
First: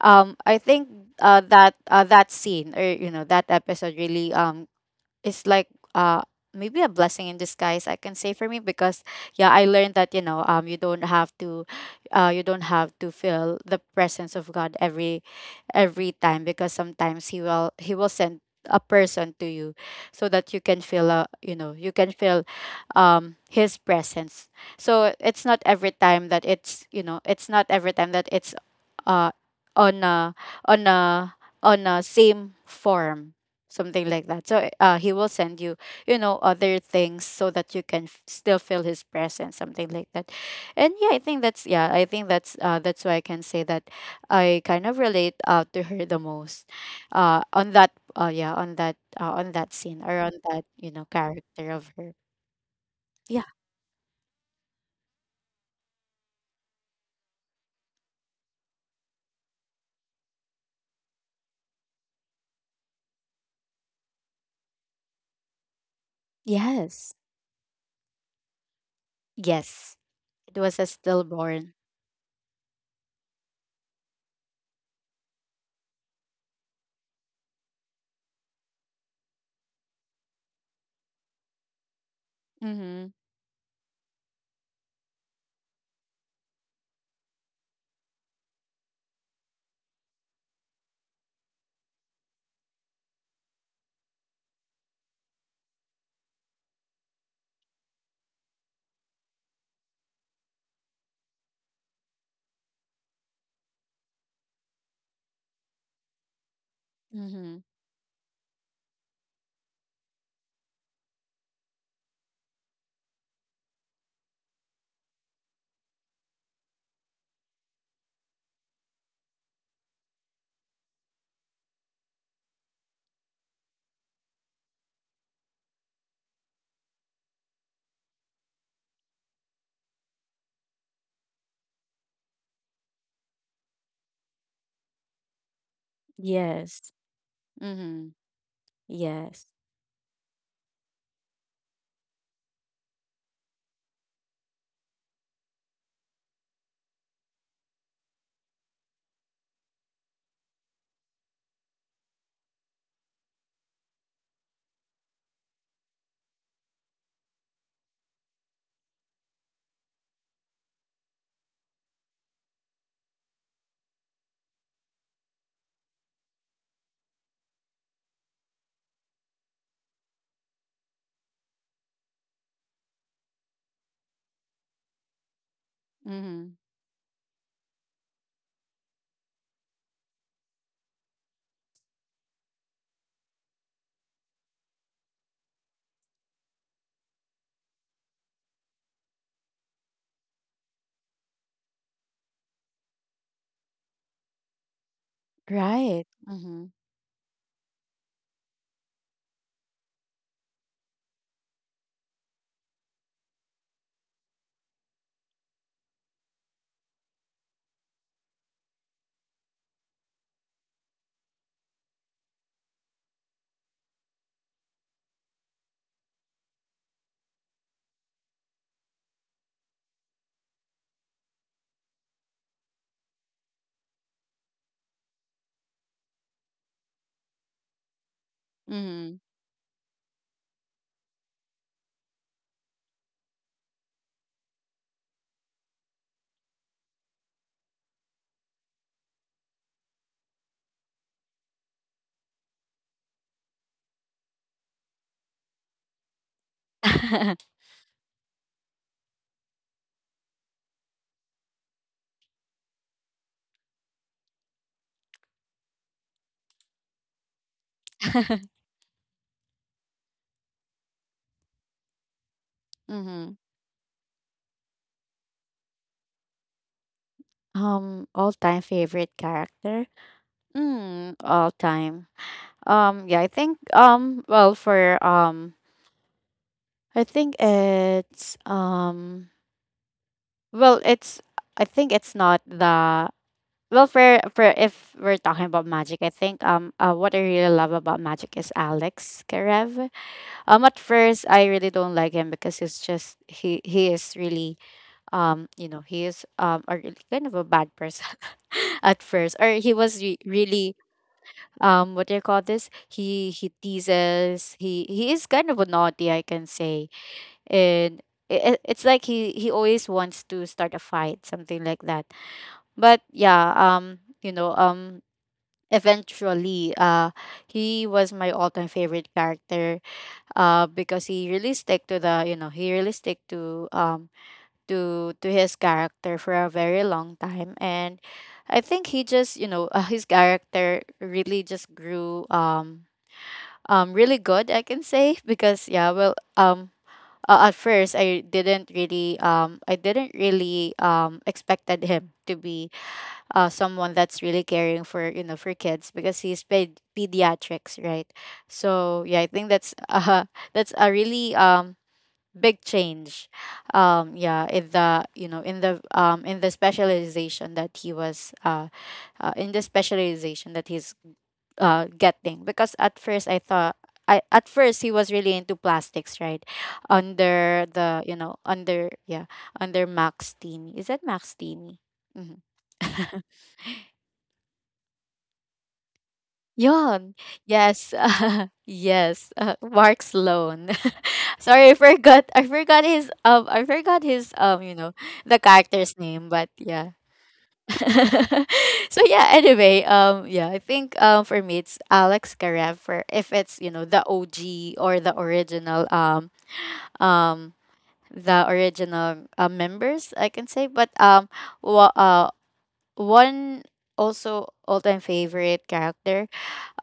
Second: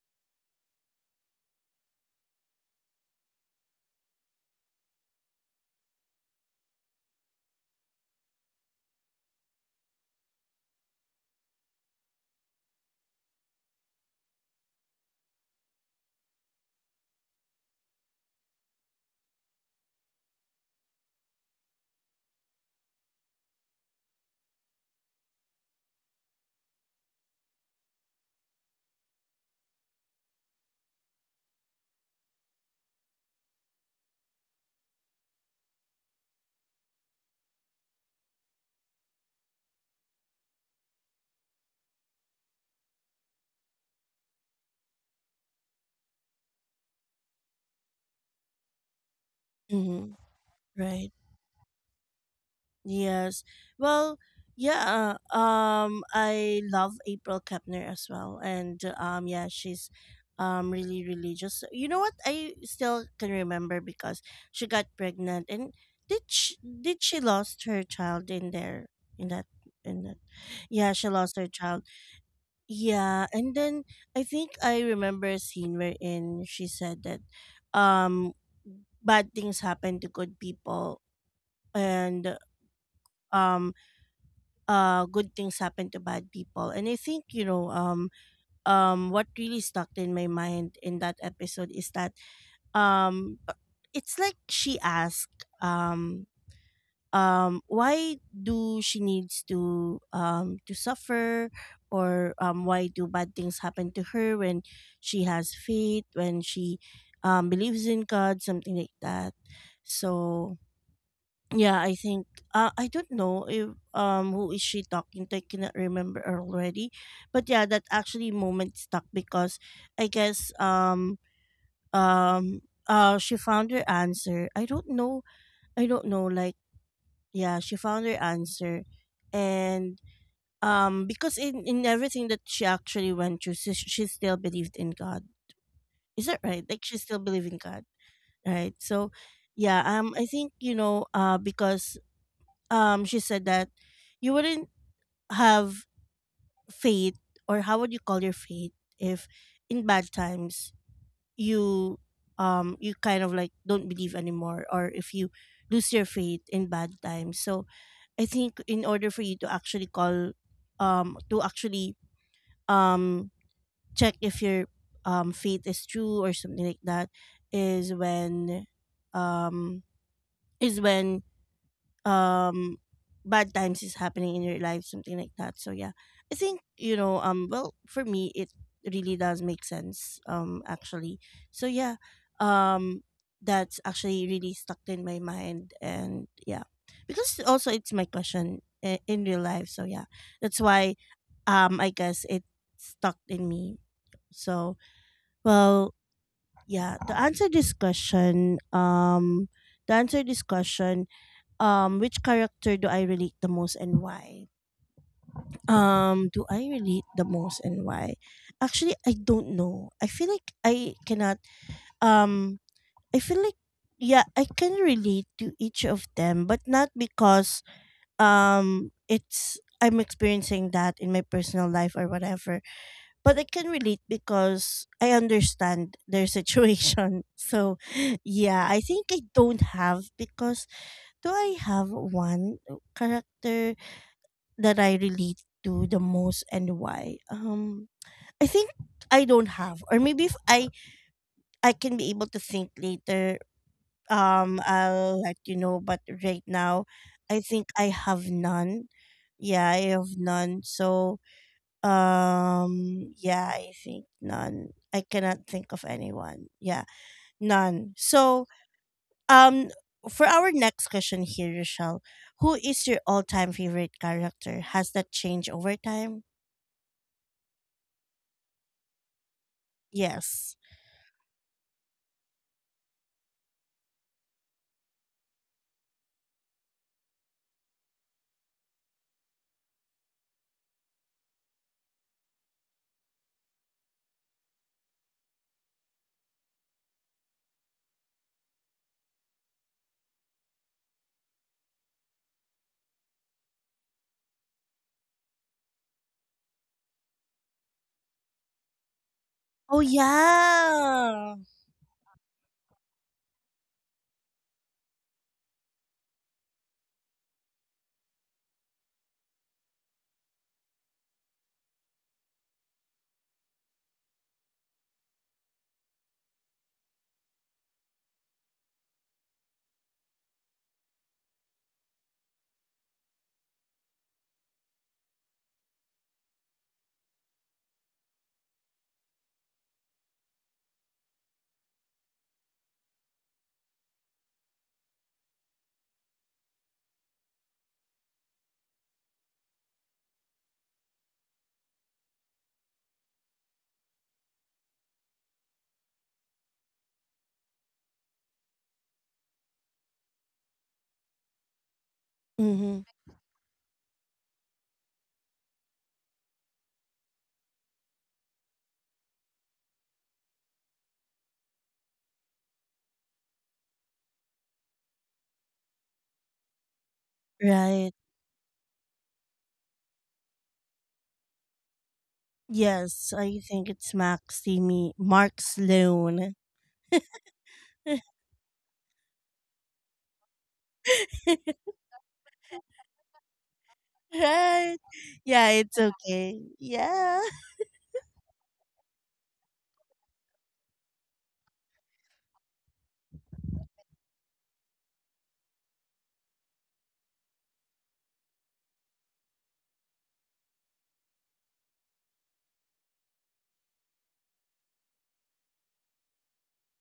S1: I think that scene, or you know, that episode really, it's like uh maybe a blessing in disguise, I can say, for me because yeah, I learned that, you know, you don't have to, you don't have to feel the presence of God every time, because sometimes he will, he will send a person to you so that you can feel a, you know, you can feel his presence. So it's not every time that it's, you know, it's not every time that it's uh on a, on a, on a same form, something like that. So he will send you, you know, other things, so that you can still feel his presence, something like that. And yeah, I think that's, yeah, I think that's why I can say that I kind of relate to her the most, on that, yeah, on that, on that scene
S2: Mm-hmm.
S1: or on that, you know,
S2: Right.
S1: character of her. Yeah.
S2: Yes. Well, yeah. I love April Kepner as well, and yeah, she's really religious. You know what? I still can remember because she got pregnant, and did she did
S1: Yes.
S2: she lost her child in there in that
S1: Yes.
S2: in that?
S1: It was a
S2: Yeah, she lost her
S1: stillborn.
S2: child. Yeah, and then I think I remember a scene wherein she said that um bad things happen to good people, and
S1: Mm-hmm.
S2: um good things happen to bad people. And I think what really stuck in my mind in that episode is that um it's like she asked why do she needs to suffer, or why do bad things happen to her when she has faith, when she
S1: Mm-hmm.
S2: believes in God, something like that. So yeah, I think, I don't know if who is she talking to. I cannot remember already. But yeah, that actually moment stuck because I guess um she found her answer. I don't know, like, yeah, she found her answer. And because in everything that she actually went through, she still believed in God. Is that right? Like
S1: Yes.
S2: she still believed in God,
S1: Mm-hmm.
S2: right? So
S1: Yes.
S2: yeah, I think, because she said that you wouldn't have faith, or how would you call your faith if in bad times you you kind of like don't believe anymore, or if you lose your faith in bad times. So I think, in order for you to actually call to actually um check if your faith is true or something like that, is when um is when um bad times is happening in your life, something like that. So yeah, I
S1: Mm-hmm.
S2: think, well, for me it really does make sense, actually. So yeah, um that's actually really stuck in my mind, and yeah, because also it's my question, in real life. So yeah, that's why I guess it stuck in me. So well,
S1: Right. Mm-hmm.
S2: yeah, to answer this question, which character do I relate the most and why? Do I relate the most and why? Actually, I don't know. I feel like um I feel like yeah, I can relate to each of them, but not because it's I'm experiencing that in my personal life or whatever. But I can relate because I understand their situation. So yeah, I think
S1: Mm-hmm.
S2: I don't have, because do I have one character that I relate to the most and why? I think I don't have, or maybe if I can be able to think later. I'll let you know. But right now, I think I have none. Yeah, I have none. So, yeah, I think none. I cannot think of anyone. Yeah, none. So, um, for our next question here, Rochelle, who is your
S1: Mm-hmm.
S2: all-time favorite character? Has that changed over time?
S1: All time favorite character.
S2: Yes.
S1: Mm. All time. Yeah, I think well, for I think it's well, it's, I think it's not the. Well, for if we're talking about magic, I think what I really love about magic is Alex Karev. At first I really don't like him because he's just, he is really you know, he is a really kind of a bad person at first, or he
S2: Oh,
S1: was really
S2: yeah.
S1: what do you call this? He teases. He is kind of a naughty, I can say, and. It, it's like he always wants to start a fight, something like that. But yeah, you know, eventually he was my all-time favorite character, because he really stick to the, you know, he really stick to, to his character for a very long time. And I think he just, you know, his character really just grew, really good, I can say. Because yeah, well, at first I didn't really, I didn't really expected him to be, someone that's really caring for, you know, for kids, because he's paid pediatrics, right? So yeah, I think that's, that's a really big
S2: Mm-hmm.
S1: change, yeah, in the, you know, in the, in the specialization that he was, in the specialization that he's, getting, because at first I thought I, at first he was really into plastics, right? Under
S2: Right.
S1: the, you know, under, yeah, under max team. Is that max team?
S2: Yes,
S1: Mm-hmm.
S2: I think it's Maximi Mark Sloan.
S1: Yon. Yes. Yes. Mark Sloan. Sorry, I forgot. I forgot his You
S2: Right.
S1: know, the
S2: Yeah, it's
S1: character's name.
S2: okay.
S1: But yeah.
S2: Yeah.
S1: So yeah. Anyway. Yeah. I think for me it's Alex Karev, for if it's, you know, the OG or the original, um the original, members, I can say. But wa- uh, one, also all time favorite character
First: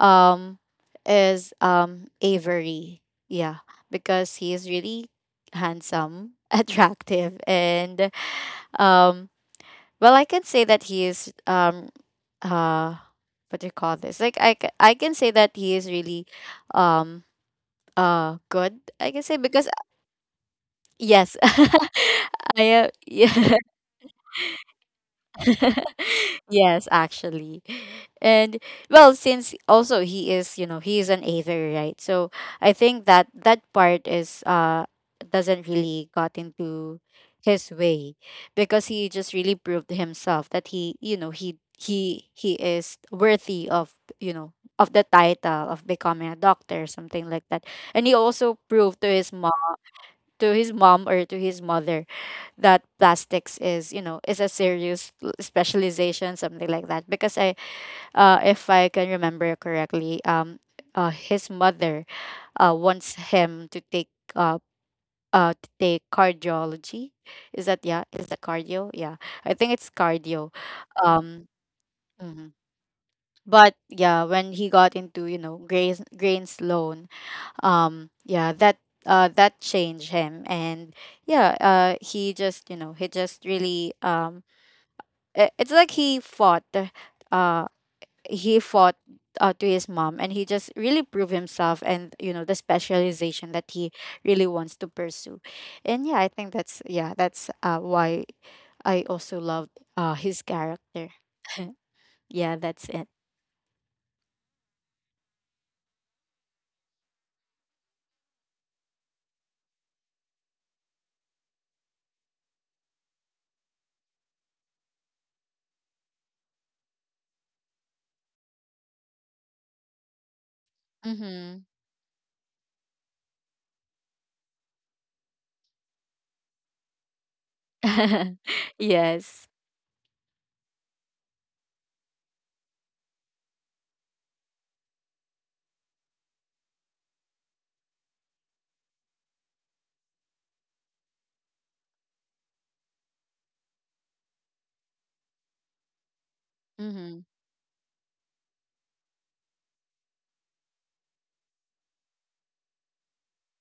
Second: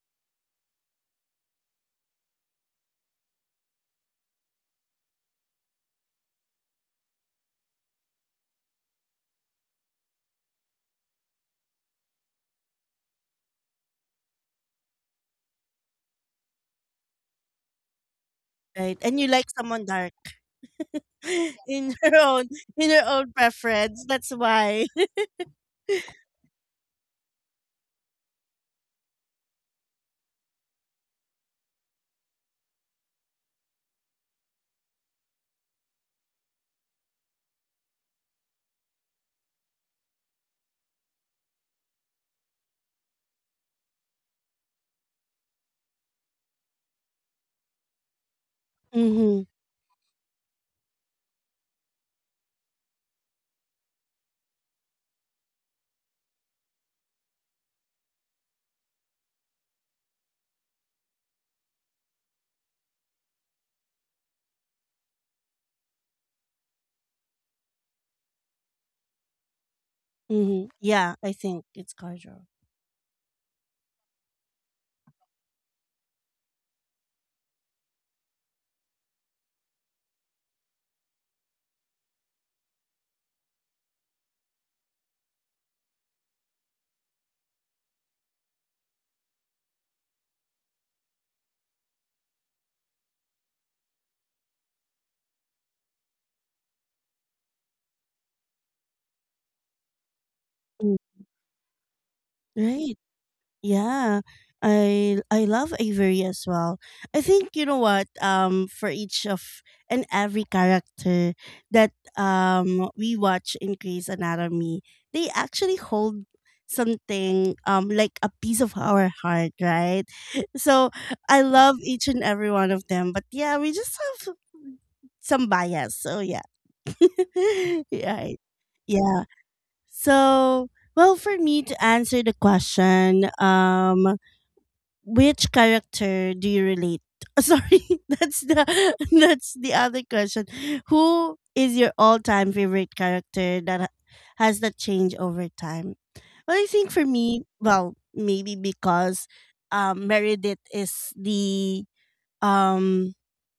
S1: um is Avery. Yeah, because he is really handsome, attractive, and um well, I can say that he is uh what do you call this? Like, I can say that he is really um good.
S2: Right.
S1: I
S2: And
S1: can
S2: you
S1: say
S2: like
S1: because,
S2: someone dark,
S1: yes.
S2: in your own
S1: I
S2: in your own
S1: yeah.
S2: preference. That's why.
S1: Yes, actually. And, well, since also he is, you know, he is an aether, right? So I think that, that part is doesn't really got into his way, because he just really proved himself that he, you know, he is worthy of, you know, of the title of becoming a doctor, something like that. And he also proved
S2: Mm-hmm.
S1: to his mom or to his mother that plastics is is a serious specialization, something like that. Because I if I can remember correctly, his mother wants him uh to take cardiology. Is that, yeah, is that cardio? Yeah, I think it's cardio.
S2: Mm-hmm. Yeah, I
S1: um
S2: think it's Carjo.
S1: mhm. But yeah, when he got into, you know, grains loan, yeah, that that changed him. And yeah, he just, you know, he just really it's like he fought, uh he fought, to his mom, and he just really proved himself and, you know, the specialization that he really wants to pursue. And yeah, I think that's, yeah, that's why I also loved his
S2: Mm.
S1: character. Yeah, that's
S2: Right.
S1: it.
S2: Yeah, I love Avery as well. I think you know what, for each of and every character that we watch in Grey's Anatomy, they actually hold something like a piece of our heart, right? So I
S1: Mm-hmm.
S2: love each and every one of them, but yeah, we just have some bias. So yeah. Right. Yeah.
S1: Yes.
S2: So, well, for me to answer the question, which character do you relate? Sorry, that's the that's the other question. Who is your all-time favorite character that has that change over time? Well, I think for
S1: Mm-hmm.
S2: me, well, maybe because Meredith um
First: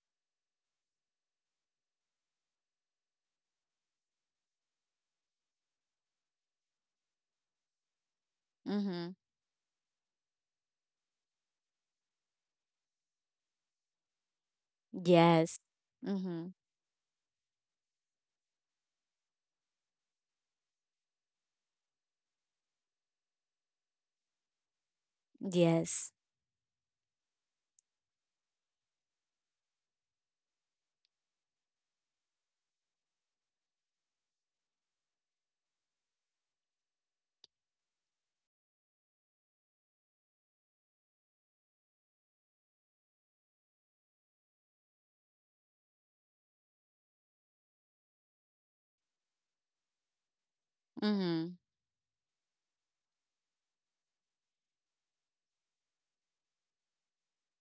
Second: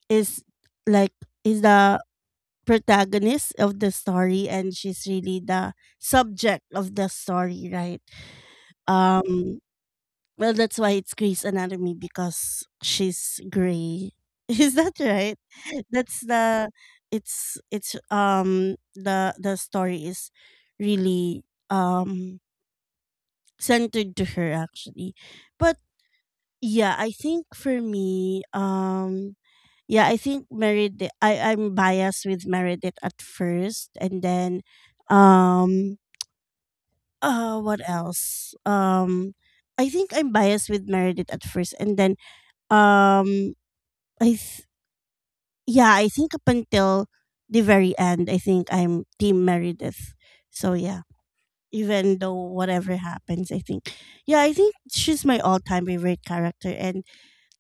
S2: is like is the protagonist of the story, and she's really the subject of the story, right?
S1: Mm-hmm.
S2: Um well, that's why it's Grey's Anatomy because she's gray. Is that right?
S1: Yes.
S2: That's
S1: Mm-hmm.
S2: the it's the story is really um centered to her, actually. But
S1: Yes.
S2: yeah, I think for me, yeah, I think Meredith, I'm biased with Meredith at first, and then um what else? I think I'm biased with Meredith at first, and then, Um, I th- yeah, I think up until the very end, I think I'm Team Meredith. So yeah,
S1: Mm-hmm.
S2: even though whatever happens, I think, yeah, I think she's my all-time favorite character, and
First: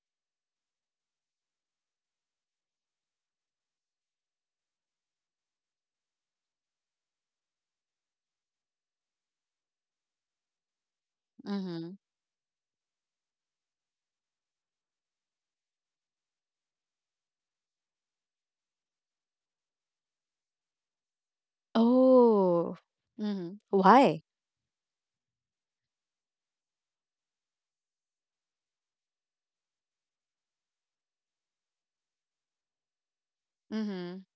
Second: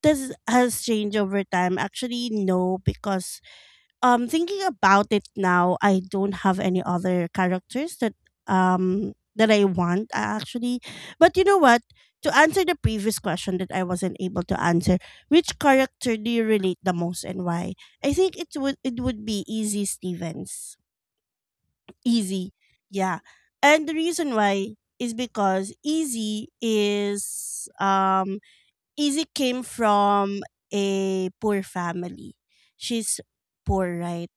S2: this has changed over time. Actually, no, because thinking about it now, I don't have any other characters that I want, actually. But you know what,
S1: Mm-hmm.
S2: to answer the previous question that I wasn't able to answer: which character do you relate the most and why? I think it would be Easy Stevens. Easy.
S1: Oh.
S2: Yeah.
S1: Mm-hmm.
S2: And the
S1: Why?
S2: reason why is because Easy came from a poor family. She's poor,
S1: Mm-hmm.
S2: right?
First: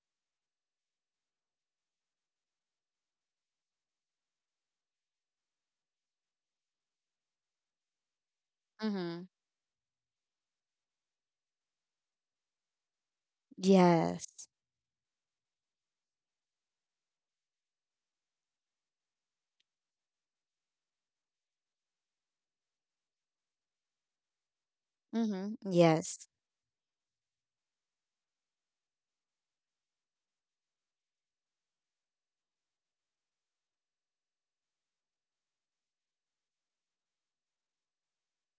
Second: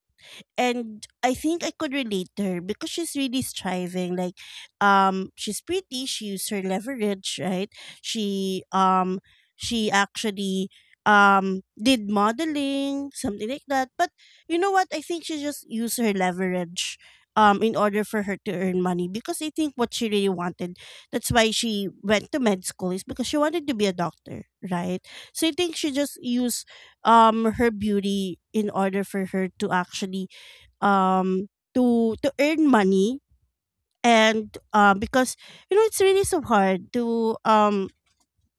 S2: And I think I could relate to her because she's really striving. Like, she's pretty. She used her leverage, right? She um,
S1: Mm-hmm.
S2: she actually did modeling, something like that. But
S1: Yes.
S2: you know what? I think she just used her leverage in order for her to earn money, because I think what she really wanted. That's why she went to med school is because she wanted to be a doctor, right? So I
S1: Mm-hmm.
S2: think she just
S1: Yes.
S2: used her beauty in order for her to actually um to earn money. And because you know it's really so hard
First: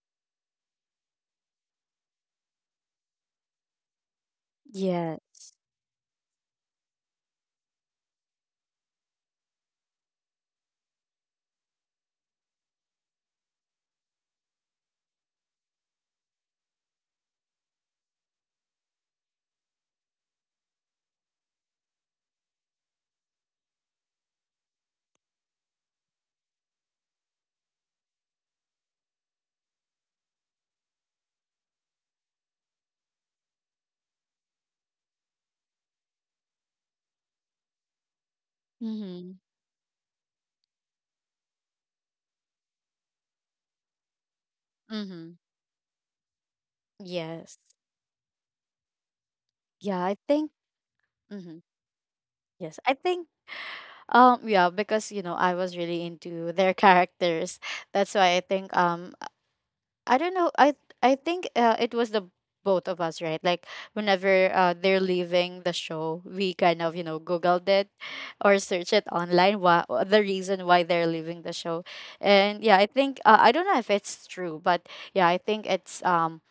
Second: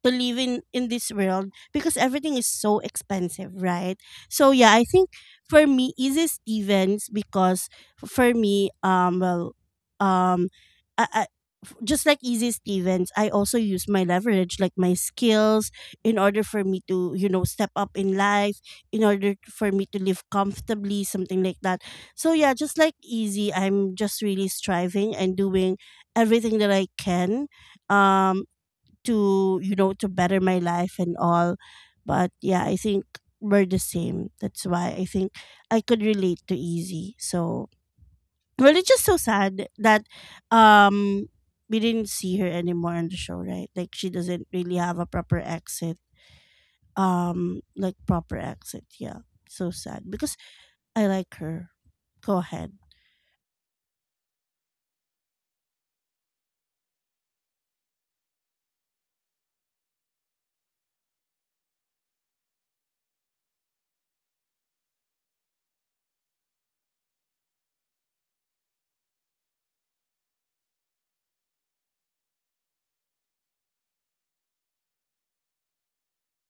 S2: to live in this world because everything is so expensive, right? So yeah, I think
S1: Yeah.
S2: for me Easy Stevens, because for me, um I just like Easy Stevens, I also use my leverage, like my skills, in order for me to, step up in life, in order for me to live comfortably, something like that. So, yeah, just like Easy, I'm just really striving and doing everything that I can, um, to better my life and all. But yeah, I think we're the same. That's why I think I could relate to Easy. So, well, it's just so
S1: Mm-hmm.
S2: sad that um we didn't see her anymore on the show, right? Like she doesn't really have a
S1: Mm-hmm.
S2: proper exit.
S1: Yes.
S2: Like proper exit. Yeah, so
S1: Yeah,
S2: sad
S1: I
S2: because
S1: think.
S2: I like
S1: Mm-hmm.
S2: her. Go ahead.
S1: Yes. I think, yeah, because, you know, I was really into their characters. That's why I think, I don't know. I think, it was the both of us, right? Like whenever, they're leaving the show, we kind of, you know, googled it or search it online, why the reason why they're leaving the show. And yeah, I think, I don't know if it's true, but yeah, I think um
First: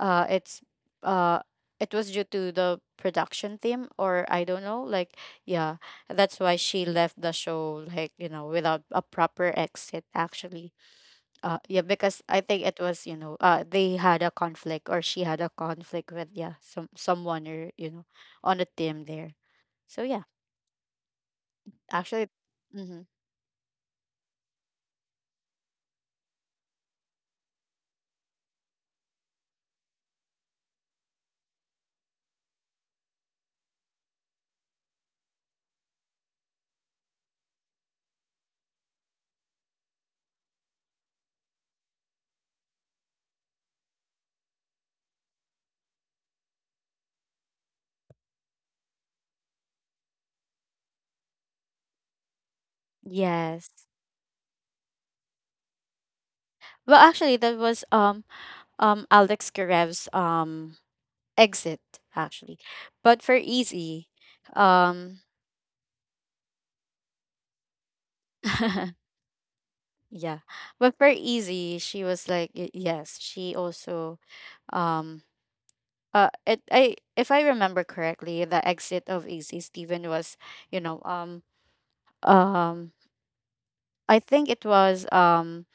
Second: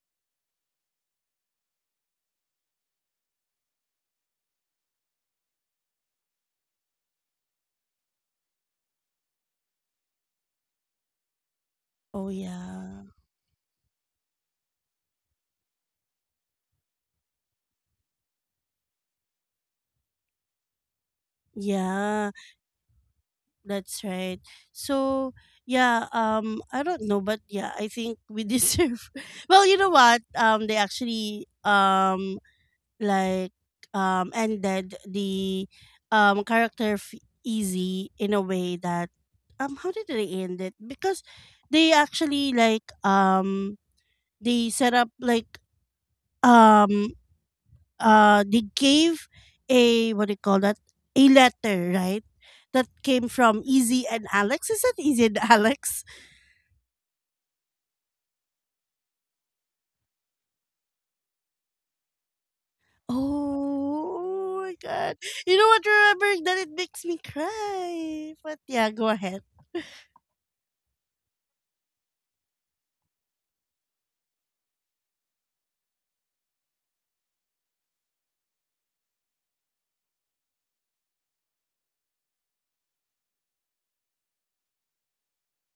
S1: uh it's uh it was due to the production theme or I don't know, like yeah, that's why she left the show, like, you know, without a proper exit, actually. Yeah, because
S2: Oh
S1: I think it was,
S2: yeah.
S1: you know, they had a conflict or she had a conflict with, yeah, someone, or, you know, on a team there. So yeah, actually,
S2: Yeah,
S1: hmm
S2: that's right. So yeah, I don't know, but yeah, I think we deserve. Well, you know what? They actually like ended the character Easy in a way that how did they end it? Because they actually, like, they set up like, um they gave a, what do you call that, a letter, right, that came from
S1: yes.
S2: Easy and Alex? Is that Easy and Alex?
S1: Well, actually, that was Alex Karev's exit, actually. But for Easy,
S2: Oh my God,
S1: um
S2: you know what, remembering that, it makes me cry. But yeah, go ahead.
S1: yeah, but for Easy, she was like, yes, she also, um it, I, if I remember correctly, the exit of AC Steven was, you know, um I think it was,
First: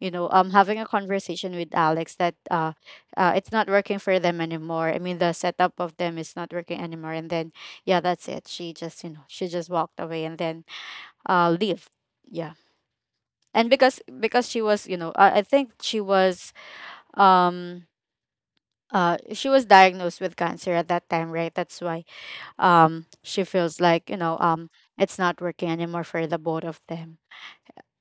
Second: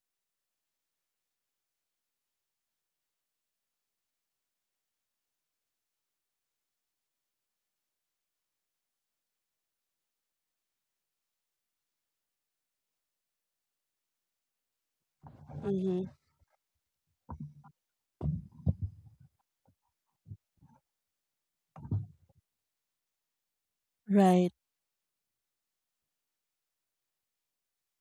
S1: you know, having a conversation with Alex that, it's not working for them anymore. I mean, the setup of them is not working anymore. And then yeah, that's it. She just, you know, she just walked away and then leave. Yeah. And because she was, you know, I think she
S2: Mm-hmm.
S1: was, um she was diagnosed with cancer at that time, right? That's why she feels like, you know,
S2: Right.
S1: it's not working anymore for the both of them.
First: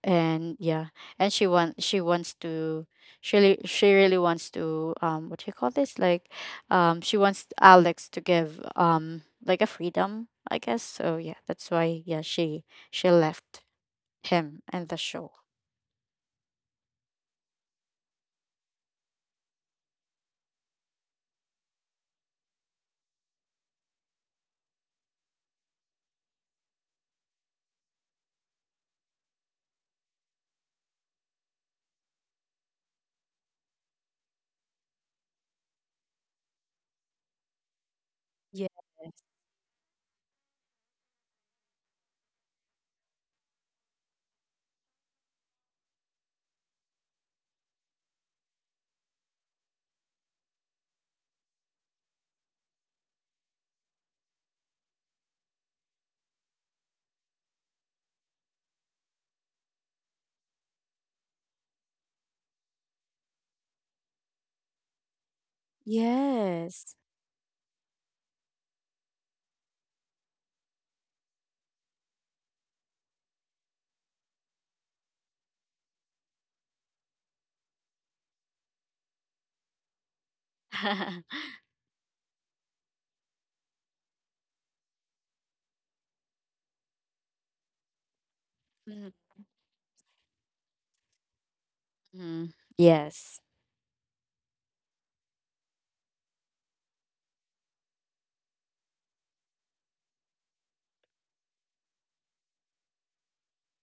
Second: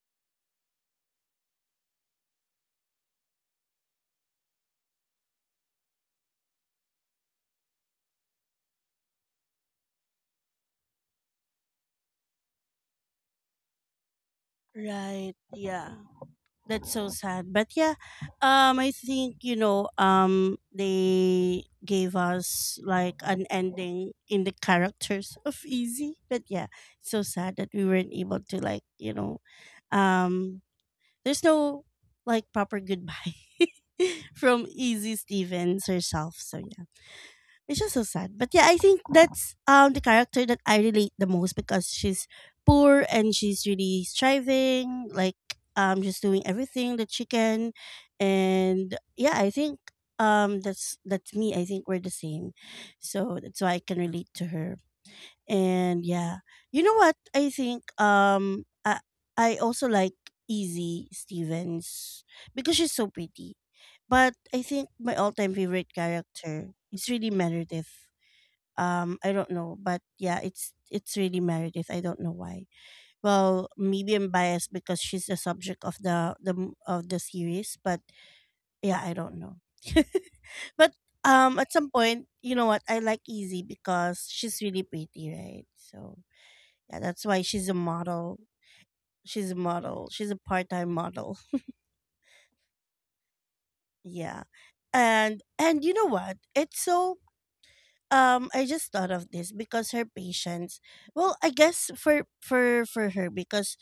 S1: And yeah, and she wants to, she really wants to, what do you call this, like, she wants Alex to give, like, a freedom, I guess. So yeah, that's why, yeah, she left him and the show.
S2: Right. Yeah. That's so sad. But yeah, I think, they gave us like an ending in the characters of Easy. But yeah, so sad that we weren't able to, like, um there's no like proper goodbye from Easy Stevens herself. So yeah. It's just so sad. But yeah,
S1: Yes.
S2: I think that's the character that I relate the most because she's poor and she's really striving, like, just doing everything that she can. And yeah, I think that's me. I think we're the same. So that's why I can relate to her. And yeah, you know what? I think I also like Easy Stevens because she's so pretty. But I think my all-time favorite character
S1: Yes.
S2: is really Meredith. I don't know, but yeah, it's really Meredith. I don't know why. Well, maybe I'm biased because she's the subject of of the series, but yeah, I don't know. But at some point, you know what? I like Easy because she's really pretty, right? So yeah, that's why she's a model. She's a model. She's a part-time model.
S1: Mhm. Yes.
S2: Yeah. And you know what? It's so I just thought of this because her patients, well, I guess for her, because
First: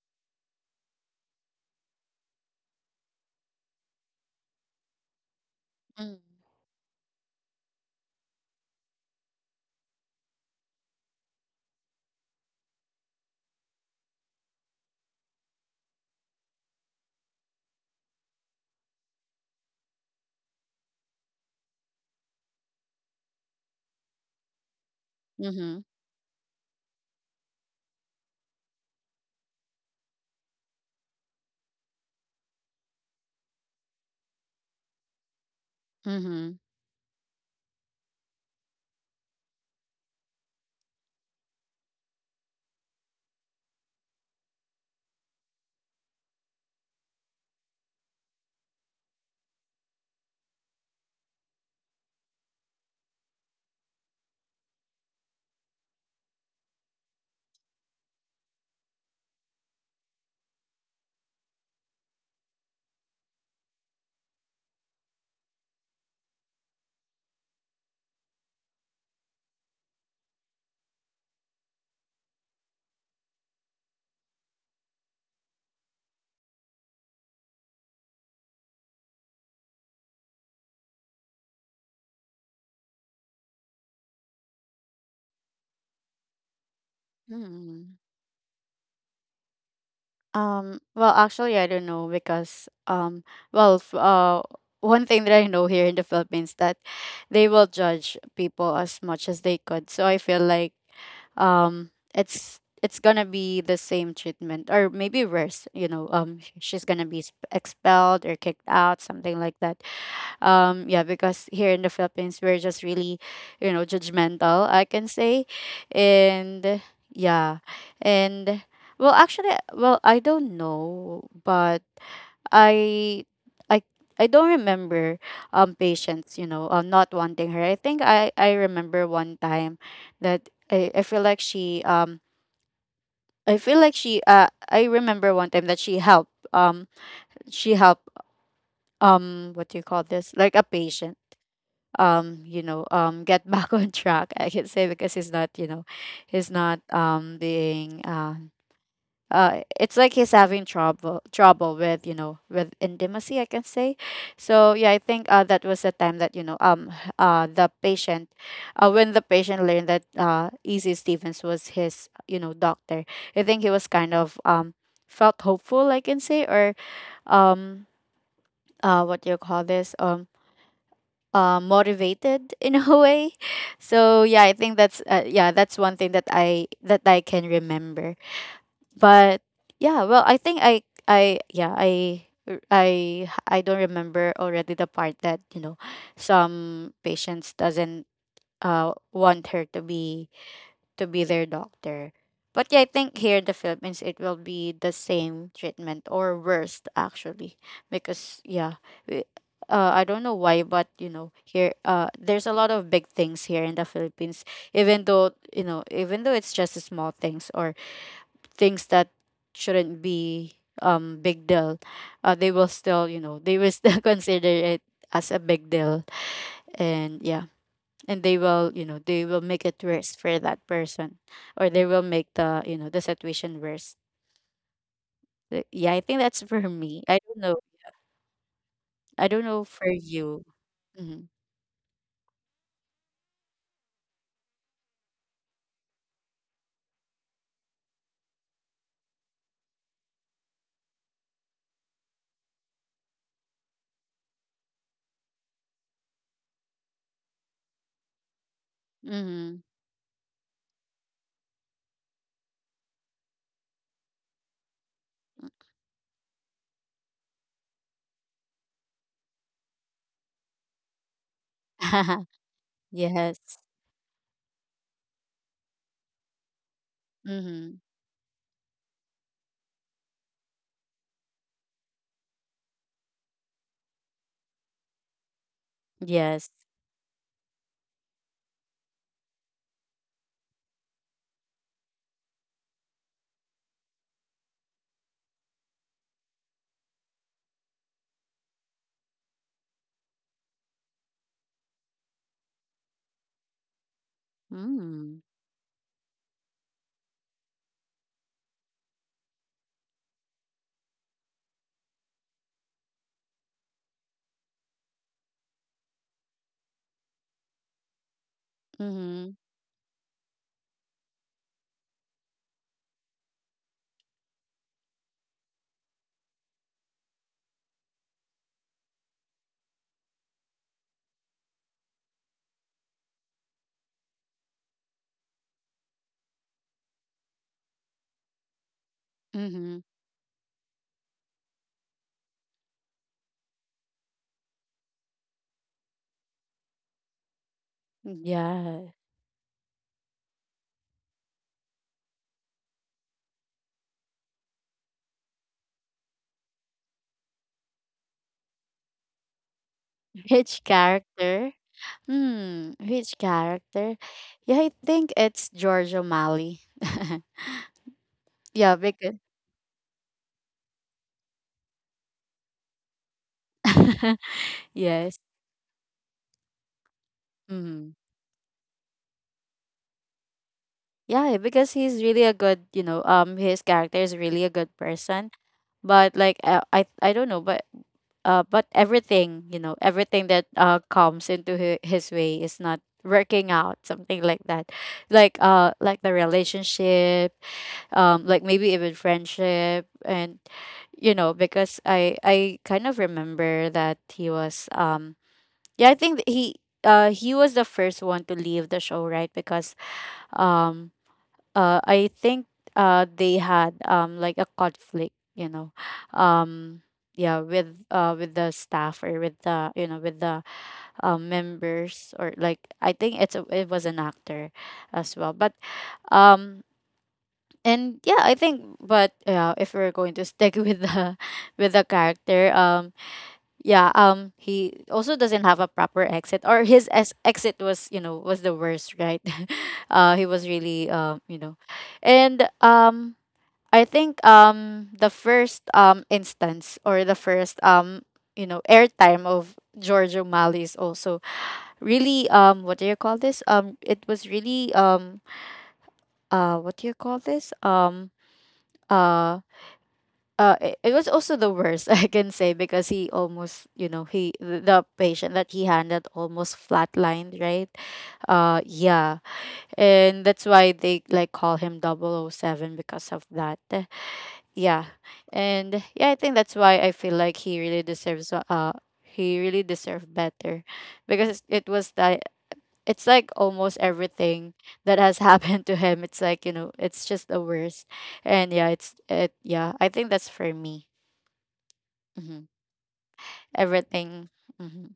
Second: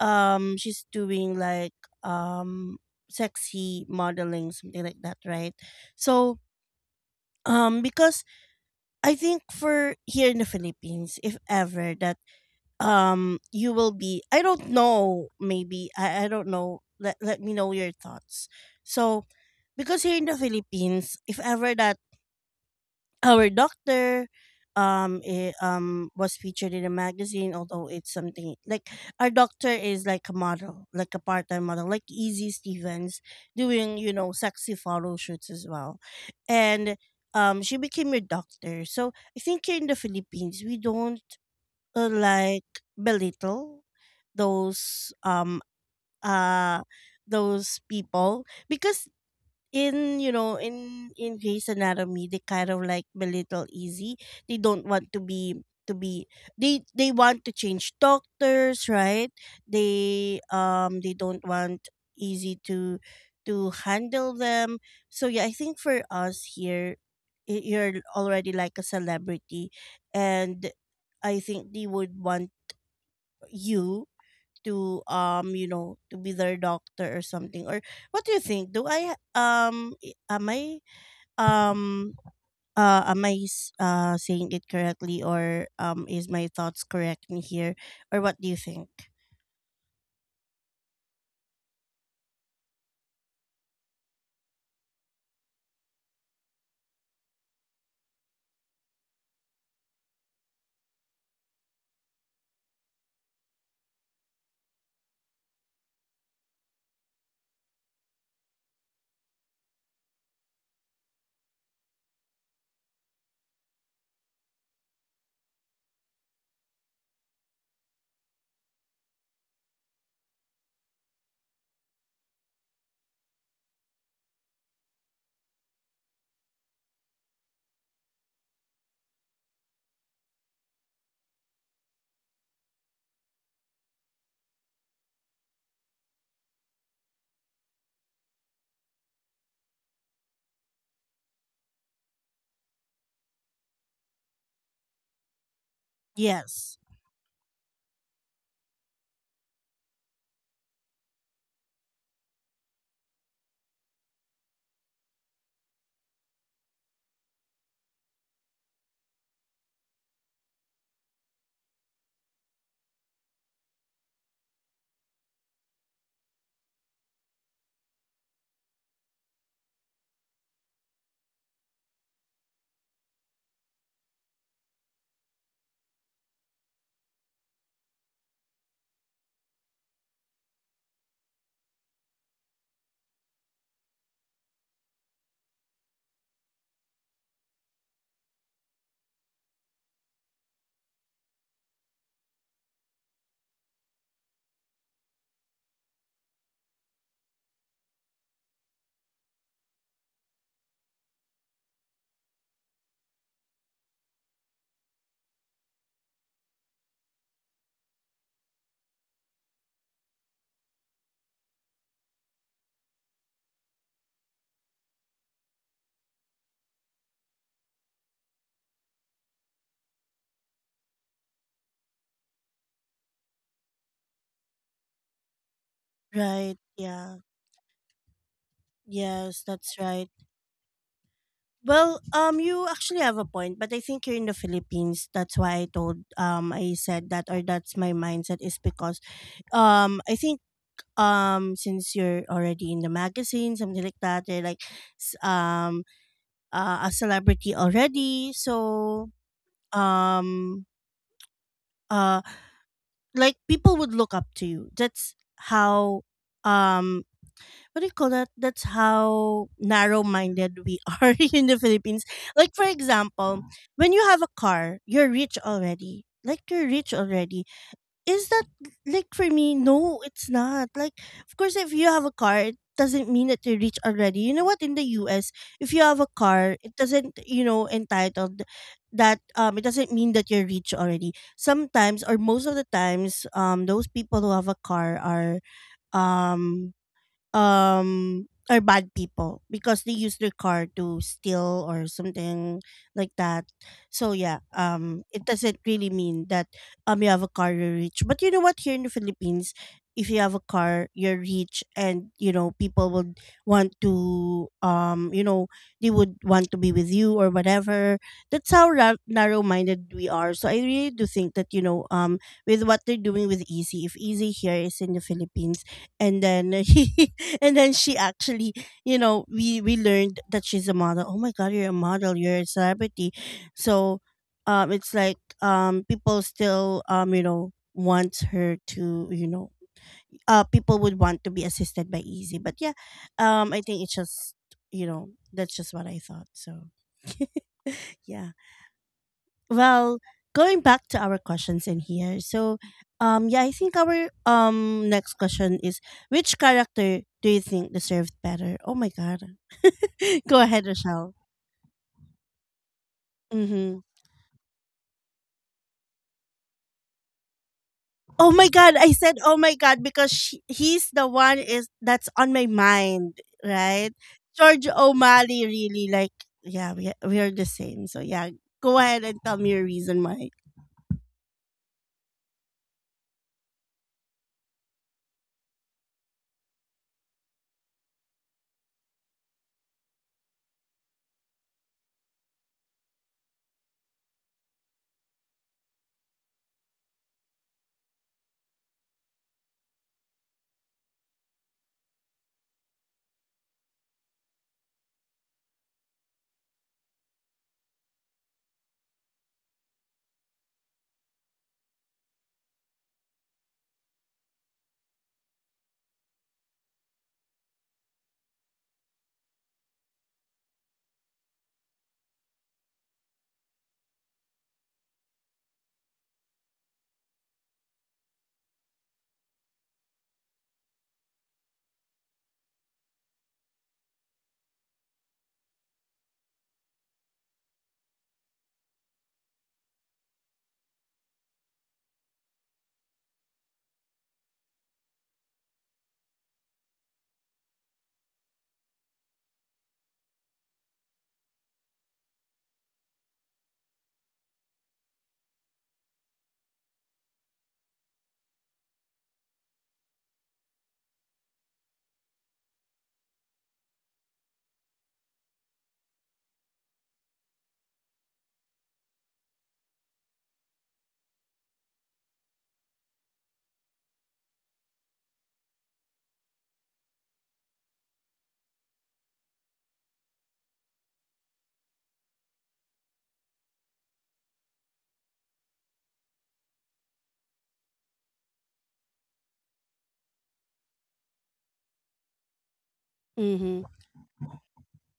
S2: she's doing like um sexy modeling, something like that, right?
S1: Mm-hmm.
S2: So because I think for here in the Philippines, if ever that you will be, I don't know, maybe I don't know, let me know your thoughts. So, because here in the Philippines, if ever that our doctor
S1: Mm-hmm.
S2: was featured in a magazine, although it's something like our doctor is like a model, like a part-time model, like Easy Stevens, doing, you know, sexy photo shoots as well, and she became a doctor, so I think here in the Philippines we don't, like, belittle those um uh those people, because in you know in Grey's Anatomy they kind of like belittle Easy. They don't want to be They want to change doctors, right? They don't want Easy to handle them. So yeah, I think for us here you're already like a celebrity and I think they would want you to to be their doctor or something. Or what do you think? Am I um saying it correctly, or is my thoughts correct in here,
S1: Mm-hmm.
S2: or what do you think?
S1: Well, actually, I don't know because, well, one thing that I know here in the Philippines, that they will judge people as much as they could. So I feel like, it's gonna be the same treatment or maybe worse. You know, she's gonna be expelled or kicked out, something like that. Yeah, because here in the Philippines, we're just really, you know, judgmental, I can say. And yeah, and well, actually, well, I don't know, but I. I I don't remember, patients, you know, not wanting her. I think I remember one time that I feel like she, I feel like she, I remember one time that she helped, she helped, what do you call this, like, a patient, you know, get back on track, I can say, because he's not, you know, he's
S2: Yes,
S1: not, being, it's like he's having trouble with, you know, with intimacy, I can say. So yeah, I think, that was the time that, you know, the patient, when the patient learned that, Easy Stevens was his, you know, doctor, I think he was kind of, felt hopeful, I can say, or, um what do you call this, motivated, in a way. So yeah, I think that's, yeah, that's one thing that I can remember. But yeah, well, I think I yeah I. I don't remember already the part that, you know, some patients doesn't want her to be their doctor. But yeah, I think here in the Philippines it will be the same treatment or worse, actually, because yeah, we, I don't know why, but, you know, here, there's a lot of big things here in the Philippines, even though, you know, even though it's just small things, or things that shouldn't be, big deal, they will still, you know, they will still consider it as a big deal. And yeah, and they will, you know, they will make it worse for that person, or they will make the, you know, the situation worse. Yeah, I think that's
S2: right,
S1: for me,
S2: yeah.
S1: I don't know. I
S2: Yes,
S1: don't know
S2: that's
S1: for
S2: right.
S1: you. Mm-hmm.
S2: Well, you actually have a point, but I think you're in the Philippines. That's why I told I said that, or that's my mindset is because I think since you're already in the magazine, something like that, you're like s- um a celebrity already. So
S1: Mm-hmm.
S2: um uh like people would look up to you. That's how um what do you call that, that's how narrow minded we are in the Philippines. Like for
S1: Yes.
S2: example, when you have a car you're rich already, like you're rich already.
S1: Mm-hmm.
S2: Is that like, for me, no, it's not like, of course, if you have a car it doesn't mean that you reach already. You know what, in the US if you have a
S1: Yes.
S2: car it doesn't, you know, entitled that it doesn't mean that you're rich already. Sometimes, or most of the times, those people who have a car um um are bad people because they use their car to steal or something like that. So yeah,
S1: Mm-hmm.
S2: it doesn't really mean that you have a car you're rich. But you know what, here in the Philippines, if you have a car you're rich and you know people would want to you know, they would want to be with you or whatever. That's how
S1: Mm-hmm.
S2: narrow-minded we are. So I really do think that you know with what they're doing with Easy, if Easy here is in the Philippines and then and then she actually, you know, we learned that she's a model. Oh my god, you're a model, you're a celebrity. So it's like people still you know, want her to you know,
S1: Mm-hmm.
S2: people would want to be assisted by Easy. But yeah, I think it's just, you know, that's just what I thought. So yeah.
S1: Yeah.
S2: Well, going back to our questions in here. So, yeah, I think our next question is which character do you think deserved better? Oh my god. Go
S1: Which
S2: ahead, Rochelle.
S1: character? Which
S2: Mm-hmm.
S1: character? Yeah, I think it's George O'Malley.
S2: Oh my god,
S1: Yeah,
S2: I
S1: because
S2: said oh my god because he's the one is that's on my mind, right? George
S1: yes.
S2: O'Malley really like yeah, we are the same.
S1: Mm-hmm.
S2: So yeah, go ahead and tell me your reason why.
S1: Yeah, because he's really a good, you know, his character is really a good person. But like, I don't know, but everything, you know, everything that comes into his way is not working out, something like that. Like, like the relationship, like, maybe even friendship. And you know, because I kind of remember that he was, yeah, I think that he, he was the first one to leave the show, right? Because, um I think, they had, like a conflict, you know. Um yeah, with, with the staff, or with the, you know, with the, members, or like, I think it's a, it was an actor as well. But um and yeah, I think, but yeah, if we're going to stick with the with the character, yeah, he also doesn't have a proper exit, or his exit was, you know, was the worst, right? He was really, you know, and, I think, the first, instance, or the first, you know, airtime of George O'Malley is also really, what do you call this, it was really, what do you call this, uh it was also the worst, I can say, because he almost, you know, he the patient that he handled almost flatlined, right? Yeah. And that's why they like call him double o seven because of that. Yeah. And yeah, I think that's why I feel like he really deserves, he really deserved better, because it was that, it's like almost everything that has happened to him, it's like, you know, it's just the worst. And yeah, it's it, yeah, I think that's for me. hmm
S2: Mhm.
S1: Everything. hmm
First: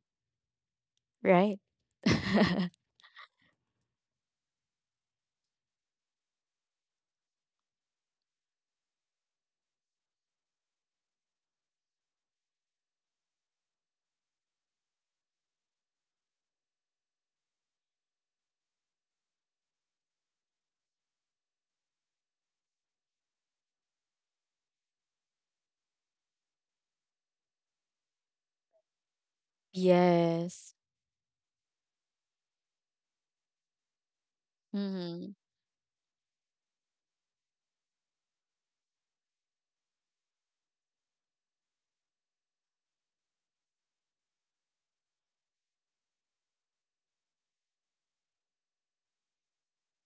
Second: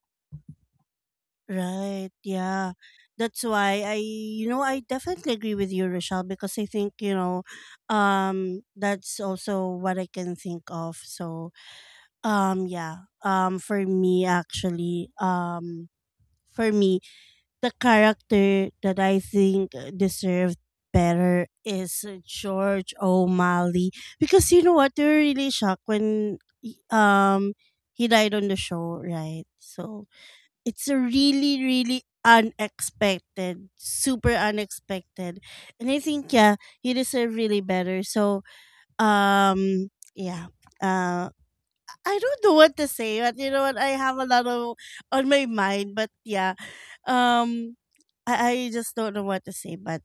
S1: Right.
S2: Right. Yeah. That's why I, you know, I definitely agree with you, Rochelle, because I think, you know, that's also what I can think of. So, yeah. For me, actually, for me, the character that I think deserved better is George O'Malley because you know what? They were really shocked when, um, he died on the show, right? So,
S1: Yes.
S2: it's a really really unexpected, super
S1: Mhm.
S2: unexpected. And I think yeah, you deserve really better. So um yeah, uh I don't know what to say but you know what, I have a lot of on my mind but yeah, um I just don't know what to say but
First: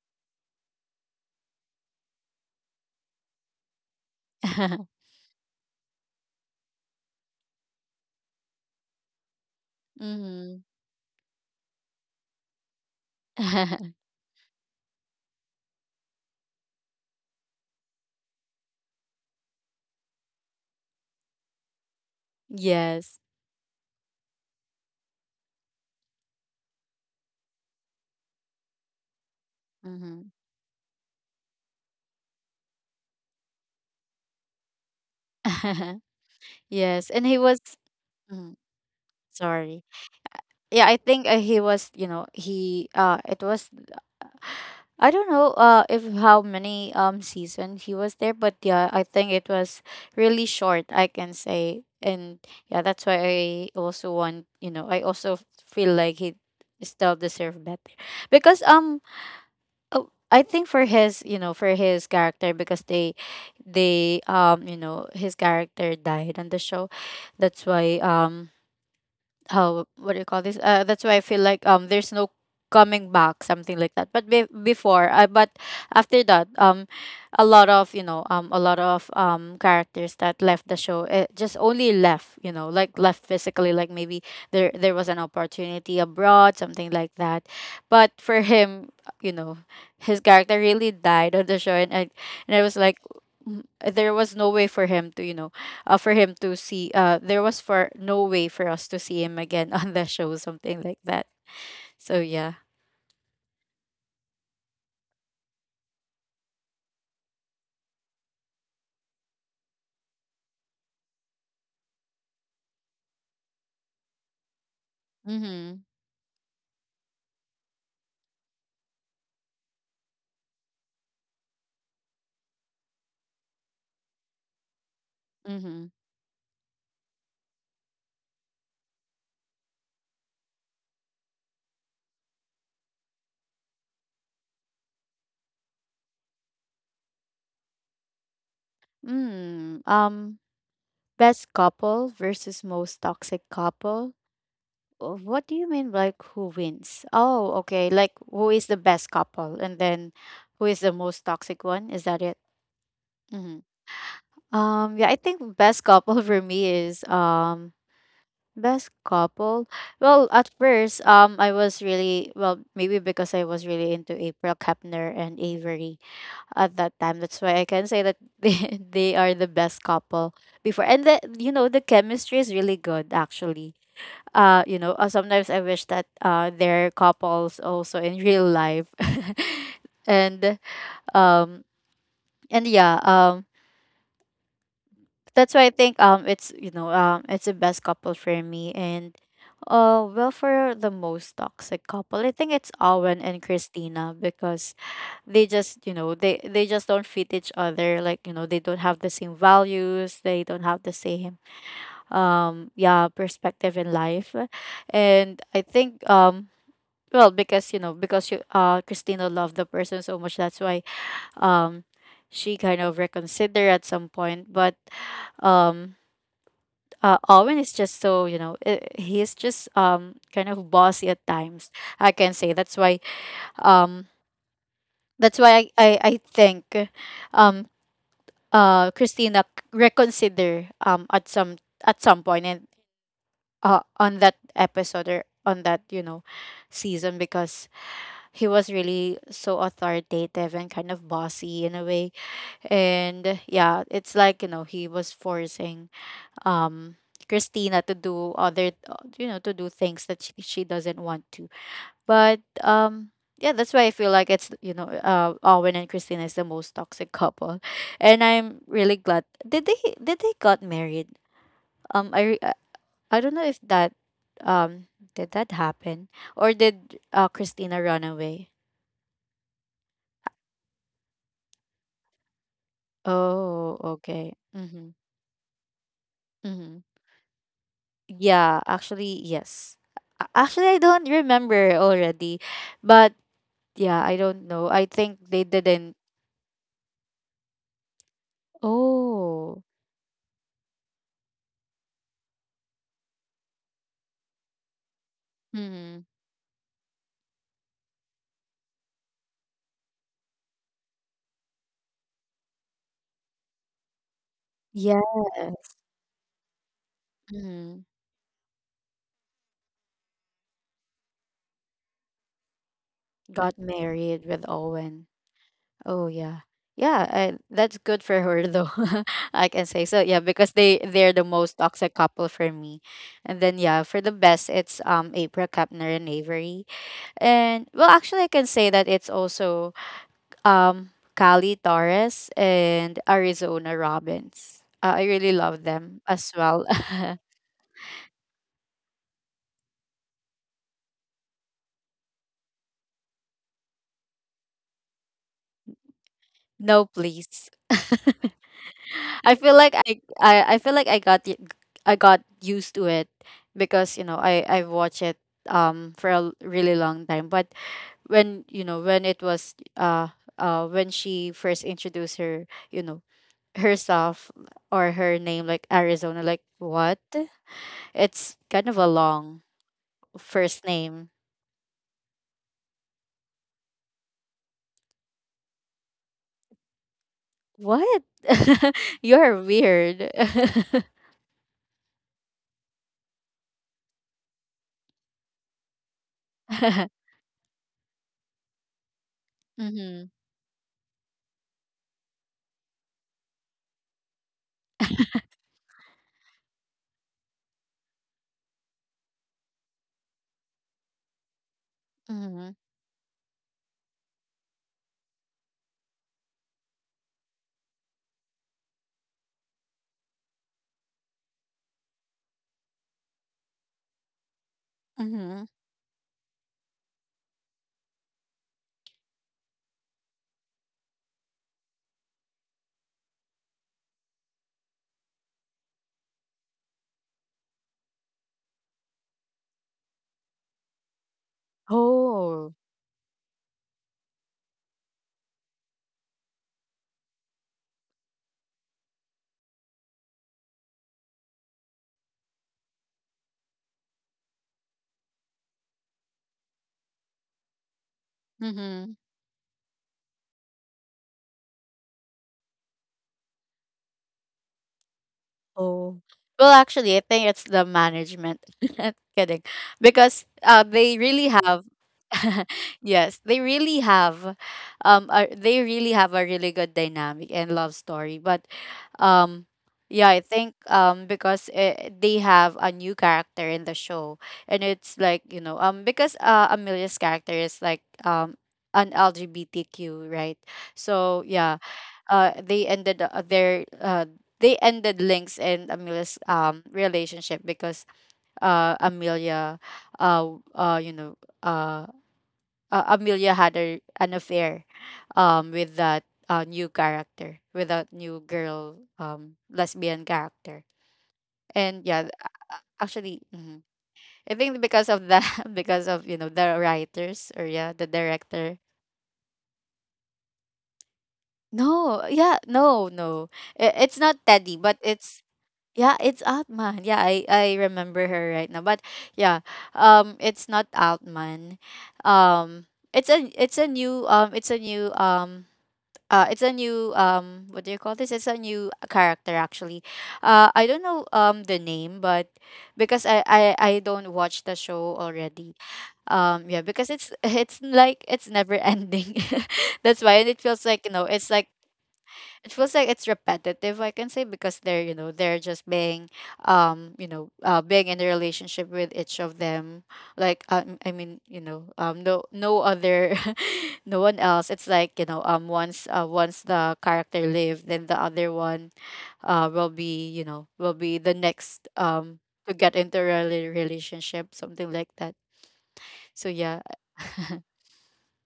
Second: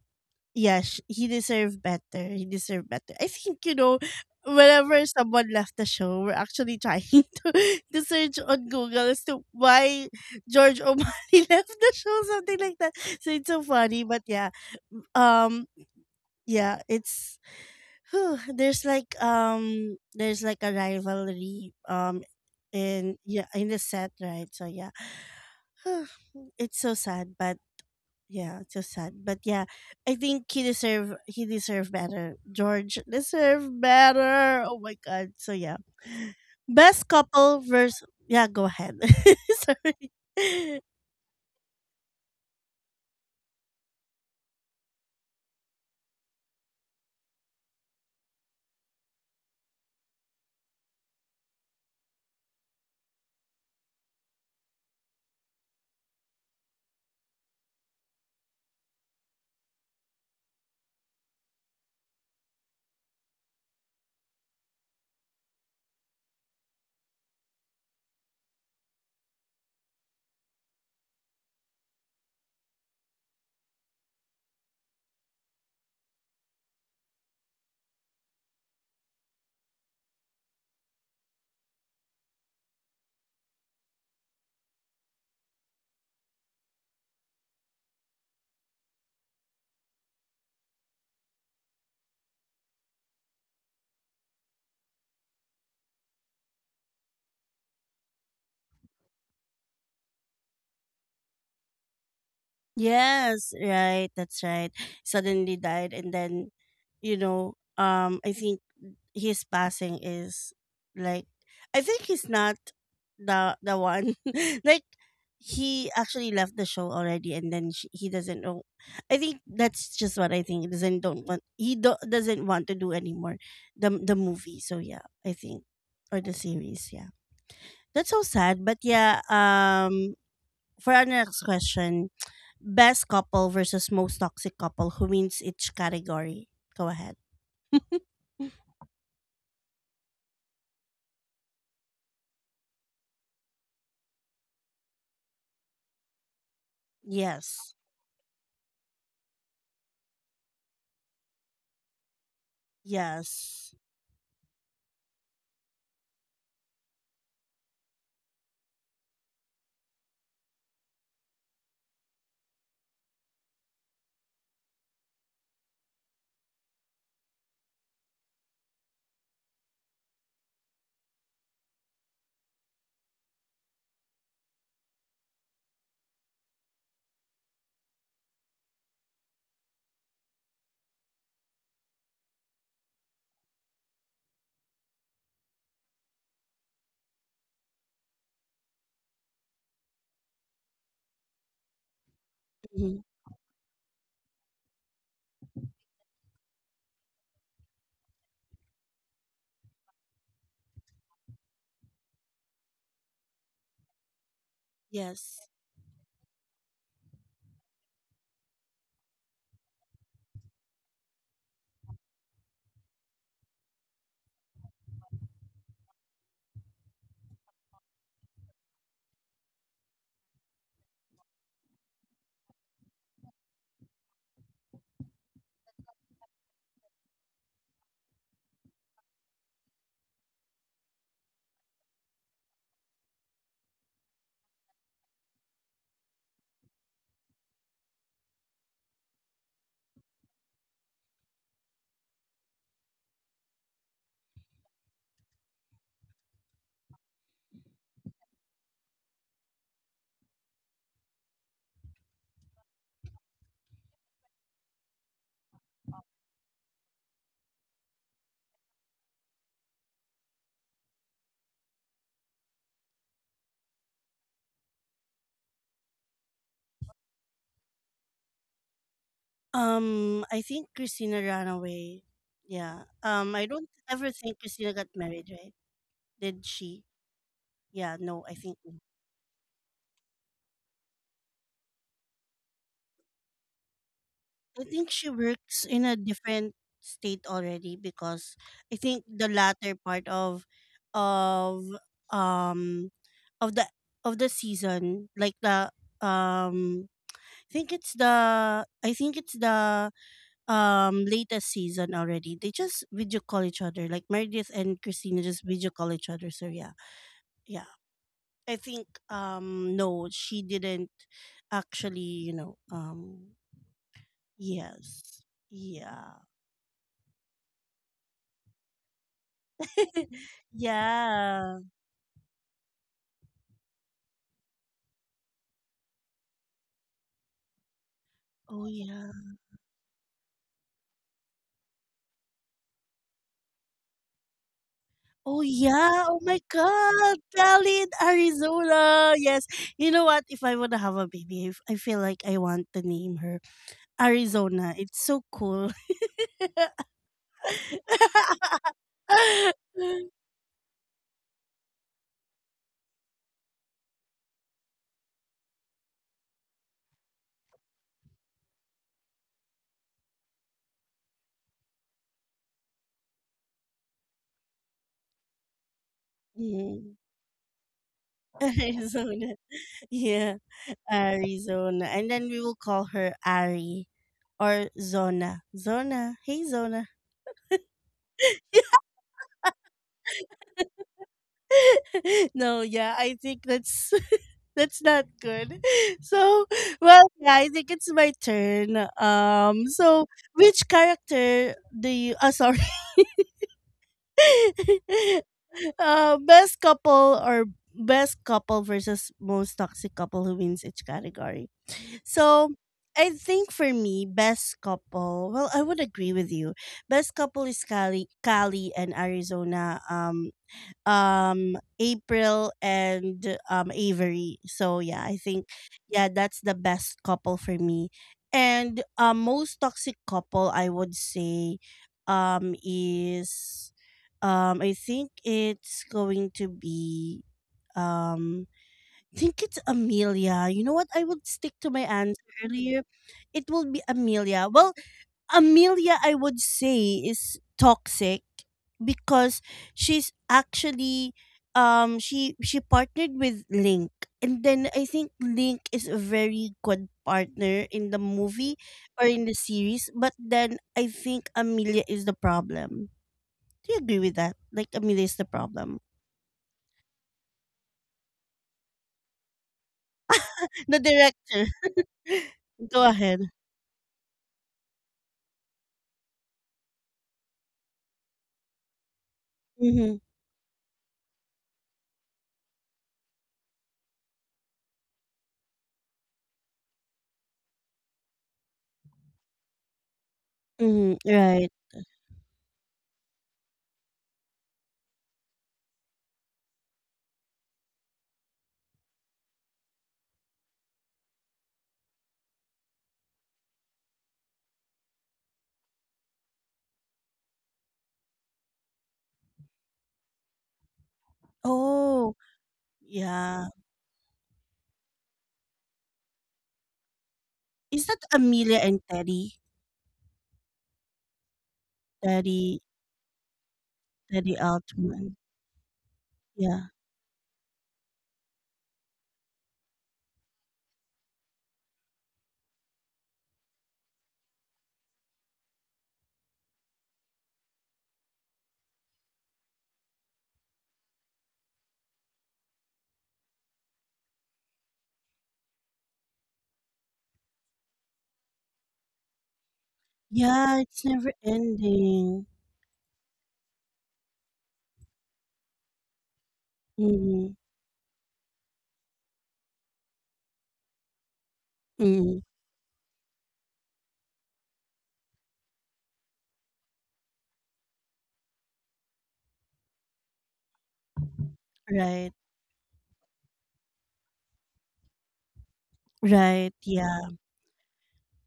S2: yeah, he deserved better. He deserved better. I think, you know, whenever someone left the show, we're actually trying to, to search on Google as to why
S1: Mhm.
S2: George O'Malley left the show, something like that. So it's so funny. But yeah, um, yeah, it's, whew, there's like a rivalry, in,
S1: Yes.
S2: yeah, in the set, right? So yeah, it's so sad, but yeah, it's so sad. But yeah, I
S1: Mhm.
S2: think he deserve better. George deserve better. Oh my god. So yeah. Best
S1: Yes, and he was,
S2: couple versus yeah,
S1: mm,
S2: go ahead.
S1: sorry.
S2: Sorry.
S1: Yeah, I think, he was, you know, he it was, I don't know, if how many, season he was there, but yeah, I think it was really short, I can say. And yeah, that's why I also want, you know, I also feel like he still deserve better, because, uh, I think for his, you know, for his character, because they, you know, his character died on the show, that's why, how, what do you call this, that's why I feel like, there's no coming back, something like that. But before, but after that, a lot of, you know, a lot of, characters that left the show, it just only left, you know, like left physically, like maybe there was an opportunity abroad, something like that. But for him, you know, his character really died on the show. And I was like, there was no way for him to, you know, for him to see, there was for no way for us to see him again on the show, something like that. So yeah.
S2: Yes, right. That's right. Suddenly died, and then, you know, I think his passing is like, I think he's not the one. Like,
S1: Mhm.
S2: he actually left the show already, and then he doesn't know. I think that's just what I think. He doesn't don't want doesn't want to do anymore the movie. So yeah, I think
S1: Mhm.
S2: or the series. Yeah, that's so sad. But yeah, for our next question, best couple versus most toxic couple. Who wins each category? Go ahead.
S1: mm, um best couple versus most toxic couple. What do you mean, like, who wins? Oh,
S2: Yes.
S1: okay, like, who is the best couple and then who is the most toxic one, is that it? Mhm.
S2: Yes.
S1: Yeah, I think best couple for me is, best couple? Well, at first, I was really well, maybe because I was really into April Kepner and Avery at that time. That's why I can say that they are the best couple before. And the the chemistry is really good actually. Sometimes I wish that they're couples also in real life, and um and yeah, that's why I think it's it's the best couple for me. And well, for the most toxic couple, I think it's
S2: Mhm.
S1: Owen and Christina because they just they just don't fit each other, like, you know, they don't have the same values, they don't have the same yeah perspective in life.
S2: Yes.
S1: And I think well, because you know, because you Christina loved the person so much. That's why um she kind of reconsider at some point. But um Owen is just so, you know, he's just kind of bossy at times, I can say. That's why um that's why I think um Christina reconsider at some point. And on that episode or on that, you know, season, because he was really so authoritative and kind of bossy in a way. And yeah, it's like, you know, he was forcing um Christina to do other, to do things that she doesn't want to. But yeah, that's why I feel like it's, Owen and Christina is the most toxic couple. And I'm really glad. Did they did they got married? Um I re- uh, I don't know if that did that happen? Or did Christina run away?
S2: I think Christina ran away. Yeah. I don't
S1: Oh,
S2: ever
S1: okay.
S2: think Christina got
S1: Mhm.
S2: married, right? Did she?
S1: Mhm.
S2: Yeah. No, I think.
S1: Yeah, actually yes. Actually I don't remember already. But yeah, I don't
S2: I
S1: know. I
S2: think she
S1: think they
S2: works in a
S1: didn't.
S2: different state already because I think the
S1: Oh.
S2: latter part of um of the of the season like the
S1: Mm-hmm.
S2: um I think it's the I think it's the latest season already. They just video call each other. Like Meredith and
S1: Yes.
S2: Christina just video call each other. So yeah. Yeah.
S1: Mm-hmm.
S2: I think no, she didn't actually, you know,
S1: Got married with Owen.
S2: yes.
S1: Oh
S2: Yeah.
S1: yeah. That's good for her though. I can say so. Yeah, because they're the most
S2: Yeah.
S1: toxic couple for me. And then yeah, for the best it's April Kapner and Avery. And well, actually I can
S2: Oh
S1: say that it's
S2: yeah.
S1: also um Cali Torres and Arizona Robbins. I really
S2: Oh
S1: love them
S2: yeah. Oh
S1: as
S2: my
S1: well.
S2: God. Cali in Arizona. Yes. You know what? If I wanna have a baby, if I feel like I want to name her Arizona. It's so cool.
S1: No, please. I feel like I got it, I got used to it because, you know, I've watched it for really long time. But when, you know, when it was when she first introduced her, you know, herself or her name, like Arizona, like
S2: Mm.
S1: what, it's kind of a
S2: Arizona.
S1: long
S2: Yeah.
S1: first name.
S2: Arizona. And then we will call her Ari or Zona. Zona. Hey Zona.
S1: What? You're weird.
S2: No, yeah, I think that's that's not good. So, well, yeah, I think it's my turn.
S1: Mm-hmm.
S2: So which character do you? Ah, sorry. Best couple or best couple versus most toxic couple who wins each category.
S1: Mm-hmm.
S2: So I think for me, best couple. Well, I would agree with you. Best couple is Cali and Arizona. April and Avery. So yeah, I
S1: Mm-hmm.
S2: think yeah, that's the best couple for me. And most toxic couple I would say is I think it's going to be um I think it's Amelia. You know what? I would stick to my answer
S1: Oh.
S2: earlier. It will be Amelia. Well, Amelia, I would say, is toxic because she's actually she partnered with Link. And then I think Link is a very good partner in the movie
S1: Mhm.
S2: or in the series, but then I think Amelia is the problem. Do you agree with that? Like Amelia is the problem.
S1: Oh. Well, actually, I think it's the management. Kidding. Because
S2: The
S1: they really
S2: director.
S1: have
S2: Go ahead.
S1: yes, they really have they really have a really good dynamic and love story. But um
S2: Mm-hmm.
S1: yeah, I think because they have a new character in the show. And it's like, you know, because Amelia's character is like an LGBTQ, right?
S2: Mm-hmm.
S1: So,
S2: Right.
S1: yeah, they ended their they ended Link's and Amelia's relationship because Amelia uh uh you know uh, Amelia had an affair with that new character, with that new girl lesbian character. And yeah,
S2: Oh,
S1: actually,
S2: yeah.
S1: mhm. I think because of that, because of, you know, the writers or yeah the
S2: Is that
S1: director.
S2: Amelia and Teddy?
S1: No yeah
S2: Teddy.
S1: no no. It's not
S2: Teddy
S1: Teddy, but
S2: Altman.
S1: it's Yeah, it's
S2: Yeah.
S1: Outman. Yeah, I remember her right now. But yeah, it's not Outman. It's a new it's a new what do you call this? It's a new character actually. I don't know the name, but because I don't watch the show already. Yeah, because it's it's like it's never ending. That's why, and it
S2: Yeah,
S1: feels
S2: it's
S1: like, you know,
S2: never
S1: it's like
S2: ending.
S1: it feels like it's repetitive, I can say, because they're, you know, they're just being
S2: Mm-hmm.
S1: being in a relationship with each of them, like I mean, you know,
S2: Mm.
S1: no no other no one else. It's like, you know, once the character lived, then the other one will be, you know, will be the next
S2: Right.
S1: to get into a relationship, something like that. So
S2: Right.
S1: yeah.
S2: Yeah.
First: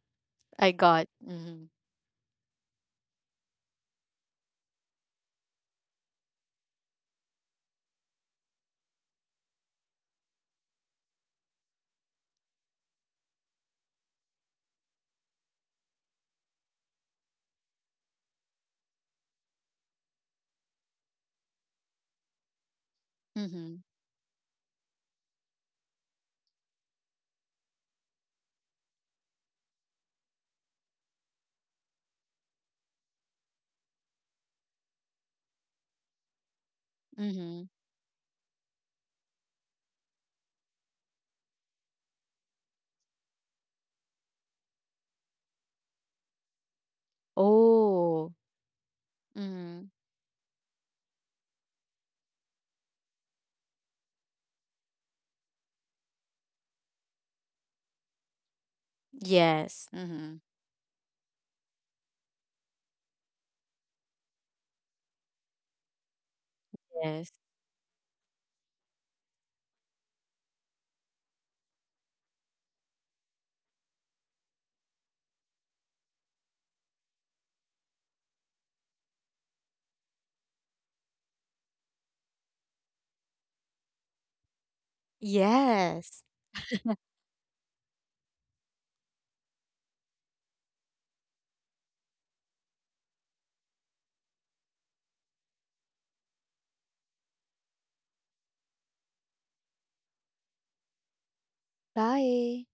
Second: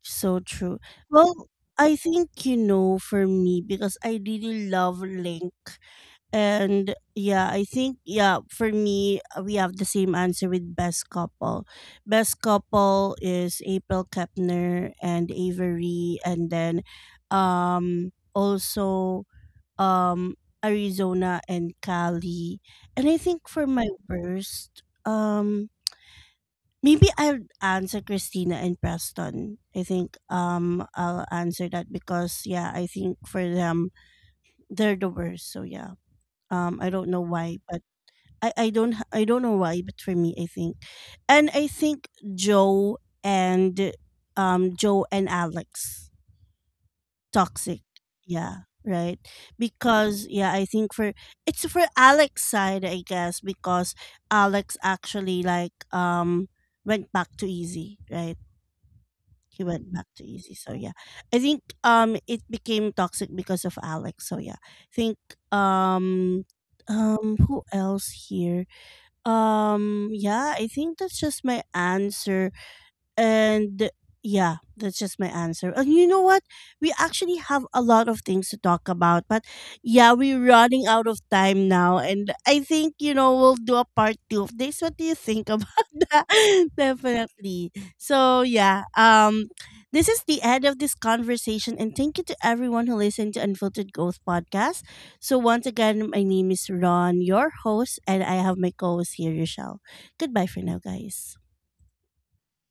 S2: So
S1: I
S2: true.
S1: got
S2: Well,
S1: mm-hmm,
S2: I think, you know, for me, because I really love Link. And yeah, I think, yeah, for me, we have the same answer with best couple. Best couple is April Kepner and Avery. And then also um Arizona and Cali. And I think for
S1: mm-hmm,
S2: my worst, maybe I'll answer Christina and Preston. I think I'll answer that because yeah, I think for them they're the worst. So yeah. I don't know why,
S1: mm-hmm.
S2: but I don't know why, but for me I think. And I think Joe and Joe and Alex. Toxic.
S1: Oh.
S2: Yeah, right.
S1: Mm-hmm.
S2: Because yeah, I think for it's for Alex's side, I guess, because Alex actually like went back to Easy, right? He
S1: Yes.
S2: went back to
S1: Mm-hmm.
S2: Easy. So yeah. I think it became toxic because of Alex. So yeah. I think um
S1: Yes.
S2: who else here? Yeah, I think that's just my answer and yeah, that's just my answer. And you know what? We actually have a lot of things to talk about, but yeah, we're running out of time now. And I think, you know, we'll do a part two of this. What do you think about
S1: Yes.
S2: that? Definitely. So yeah, this is the end of this conversation. And thank you to everyone who listened to Unfiltered Growth Podcast. So once again, my name is Ron, your host, and I have my co host here, Rochelle. Goodbye for now, guys.
S1: Bye.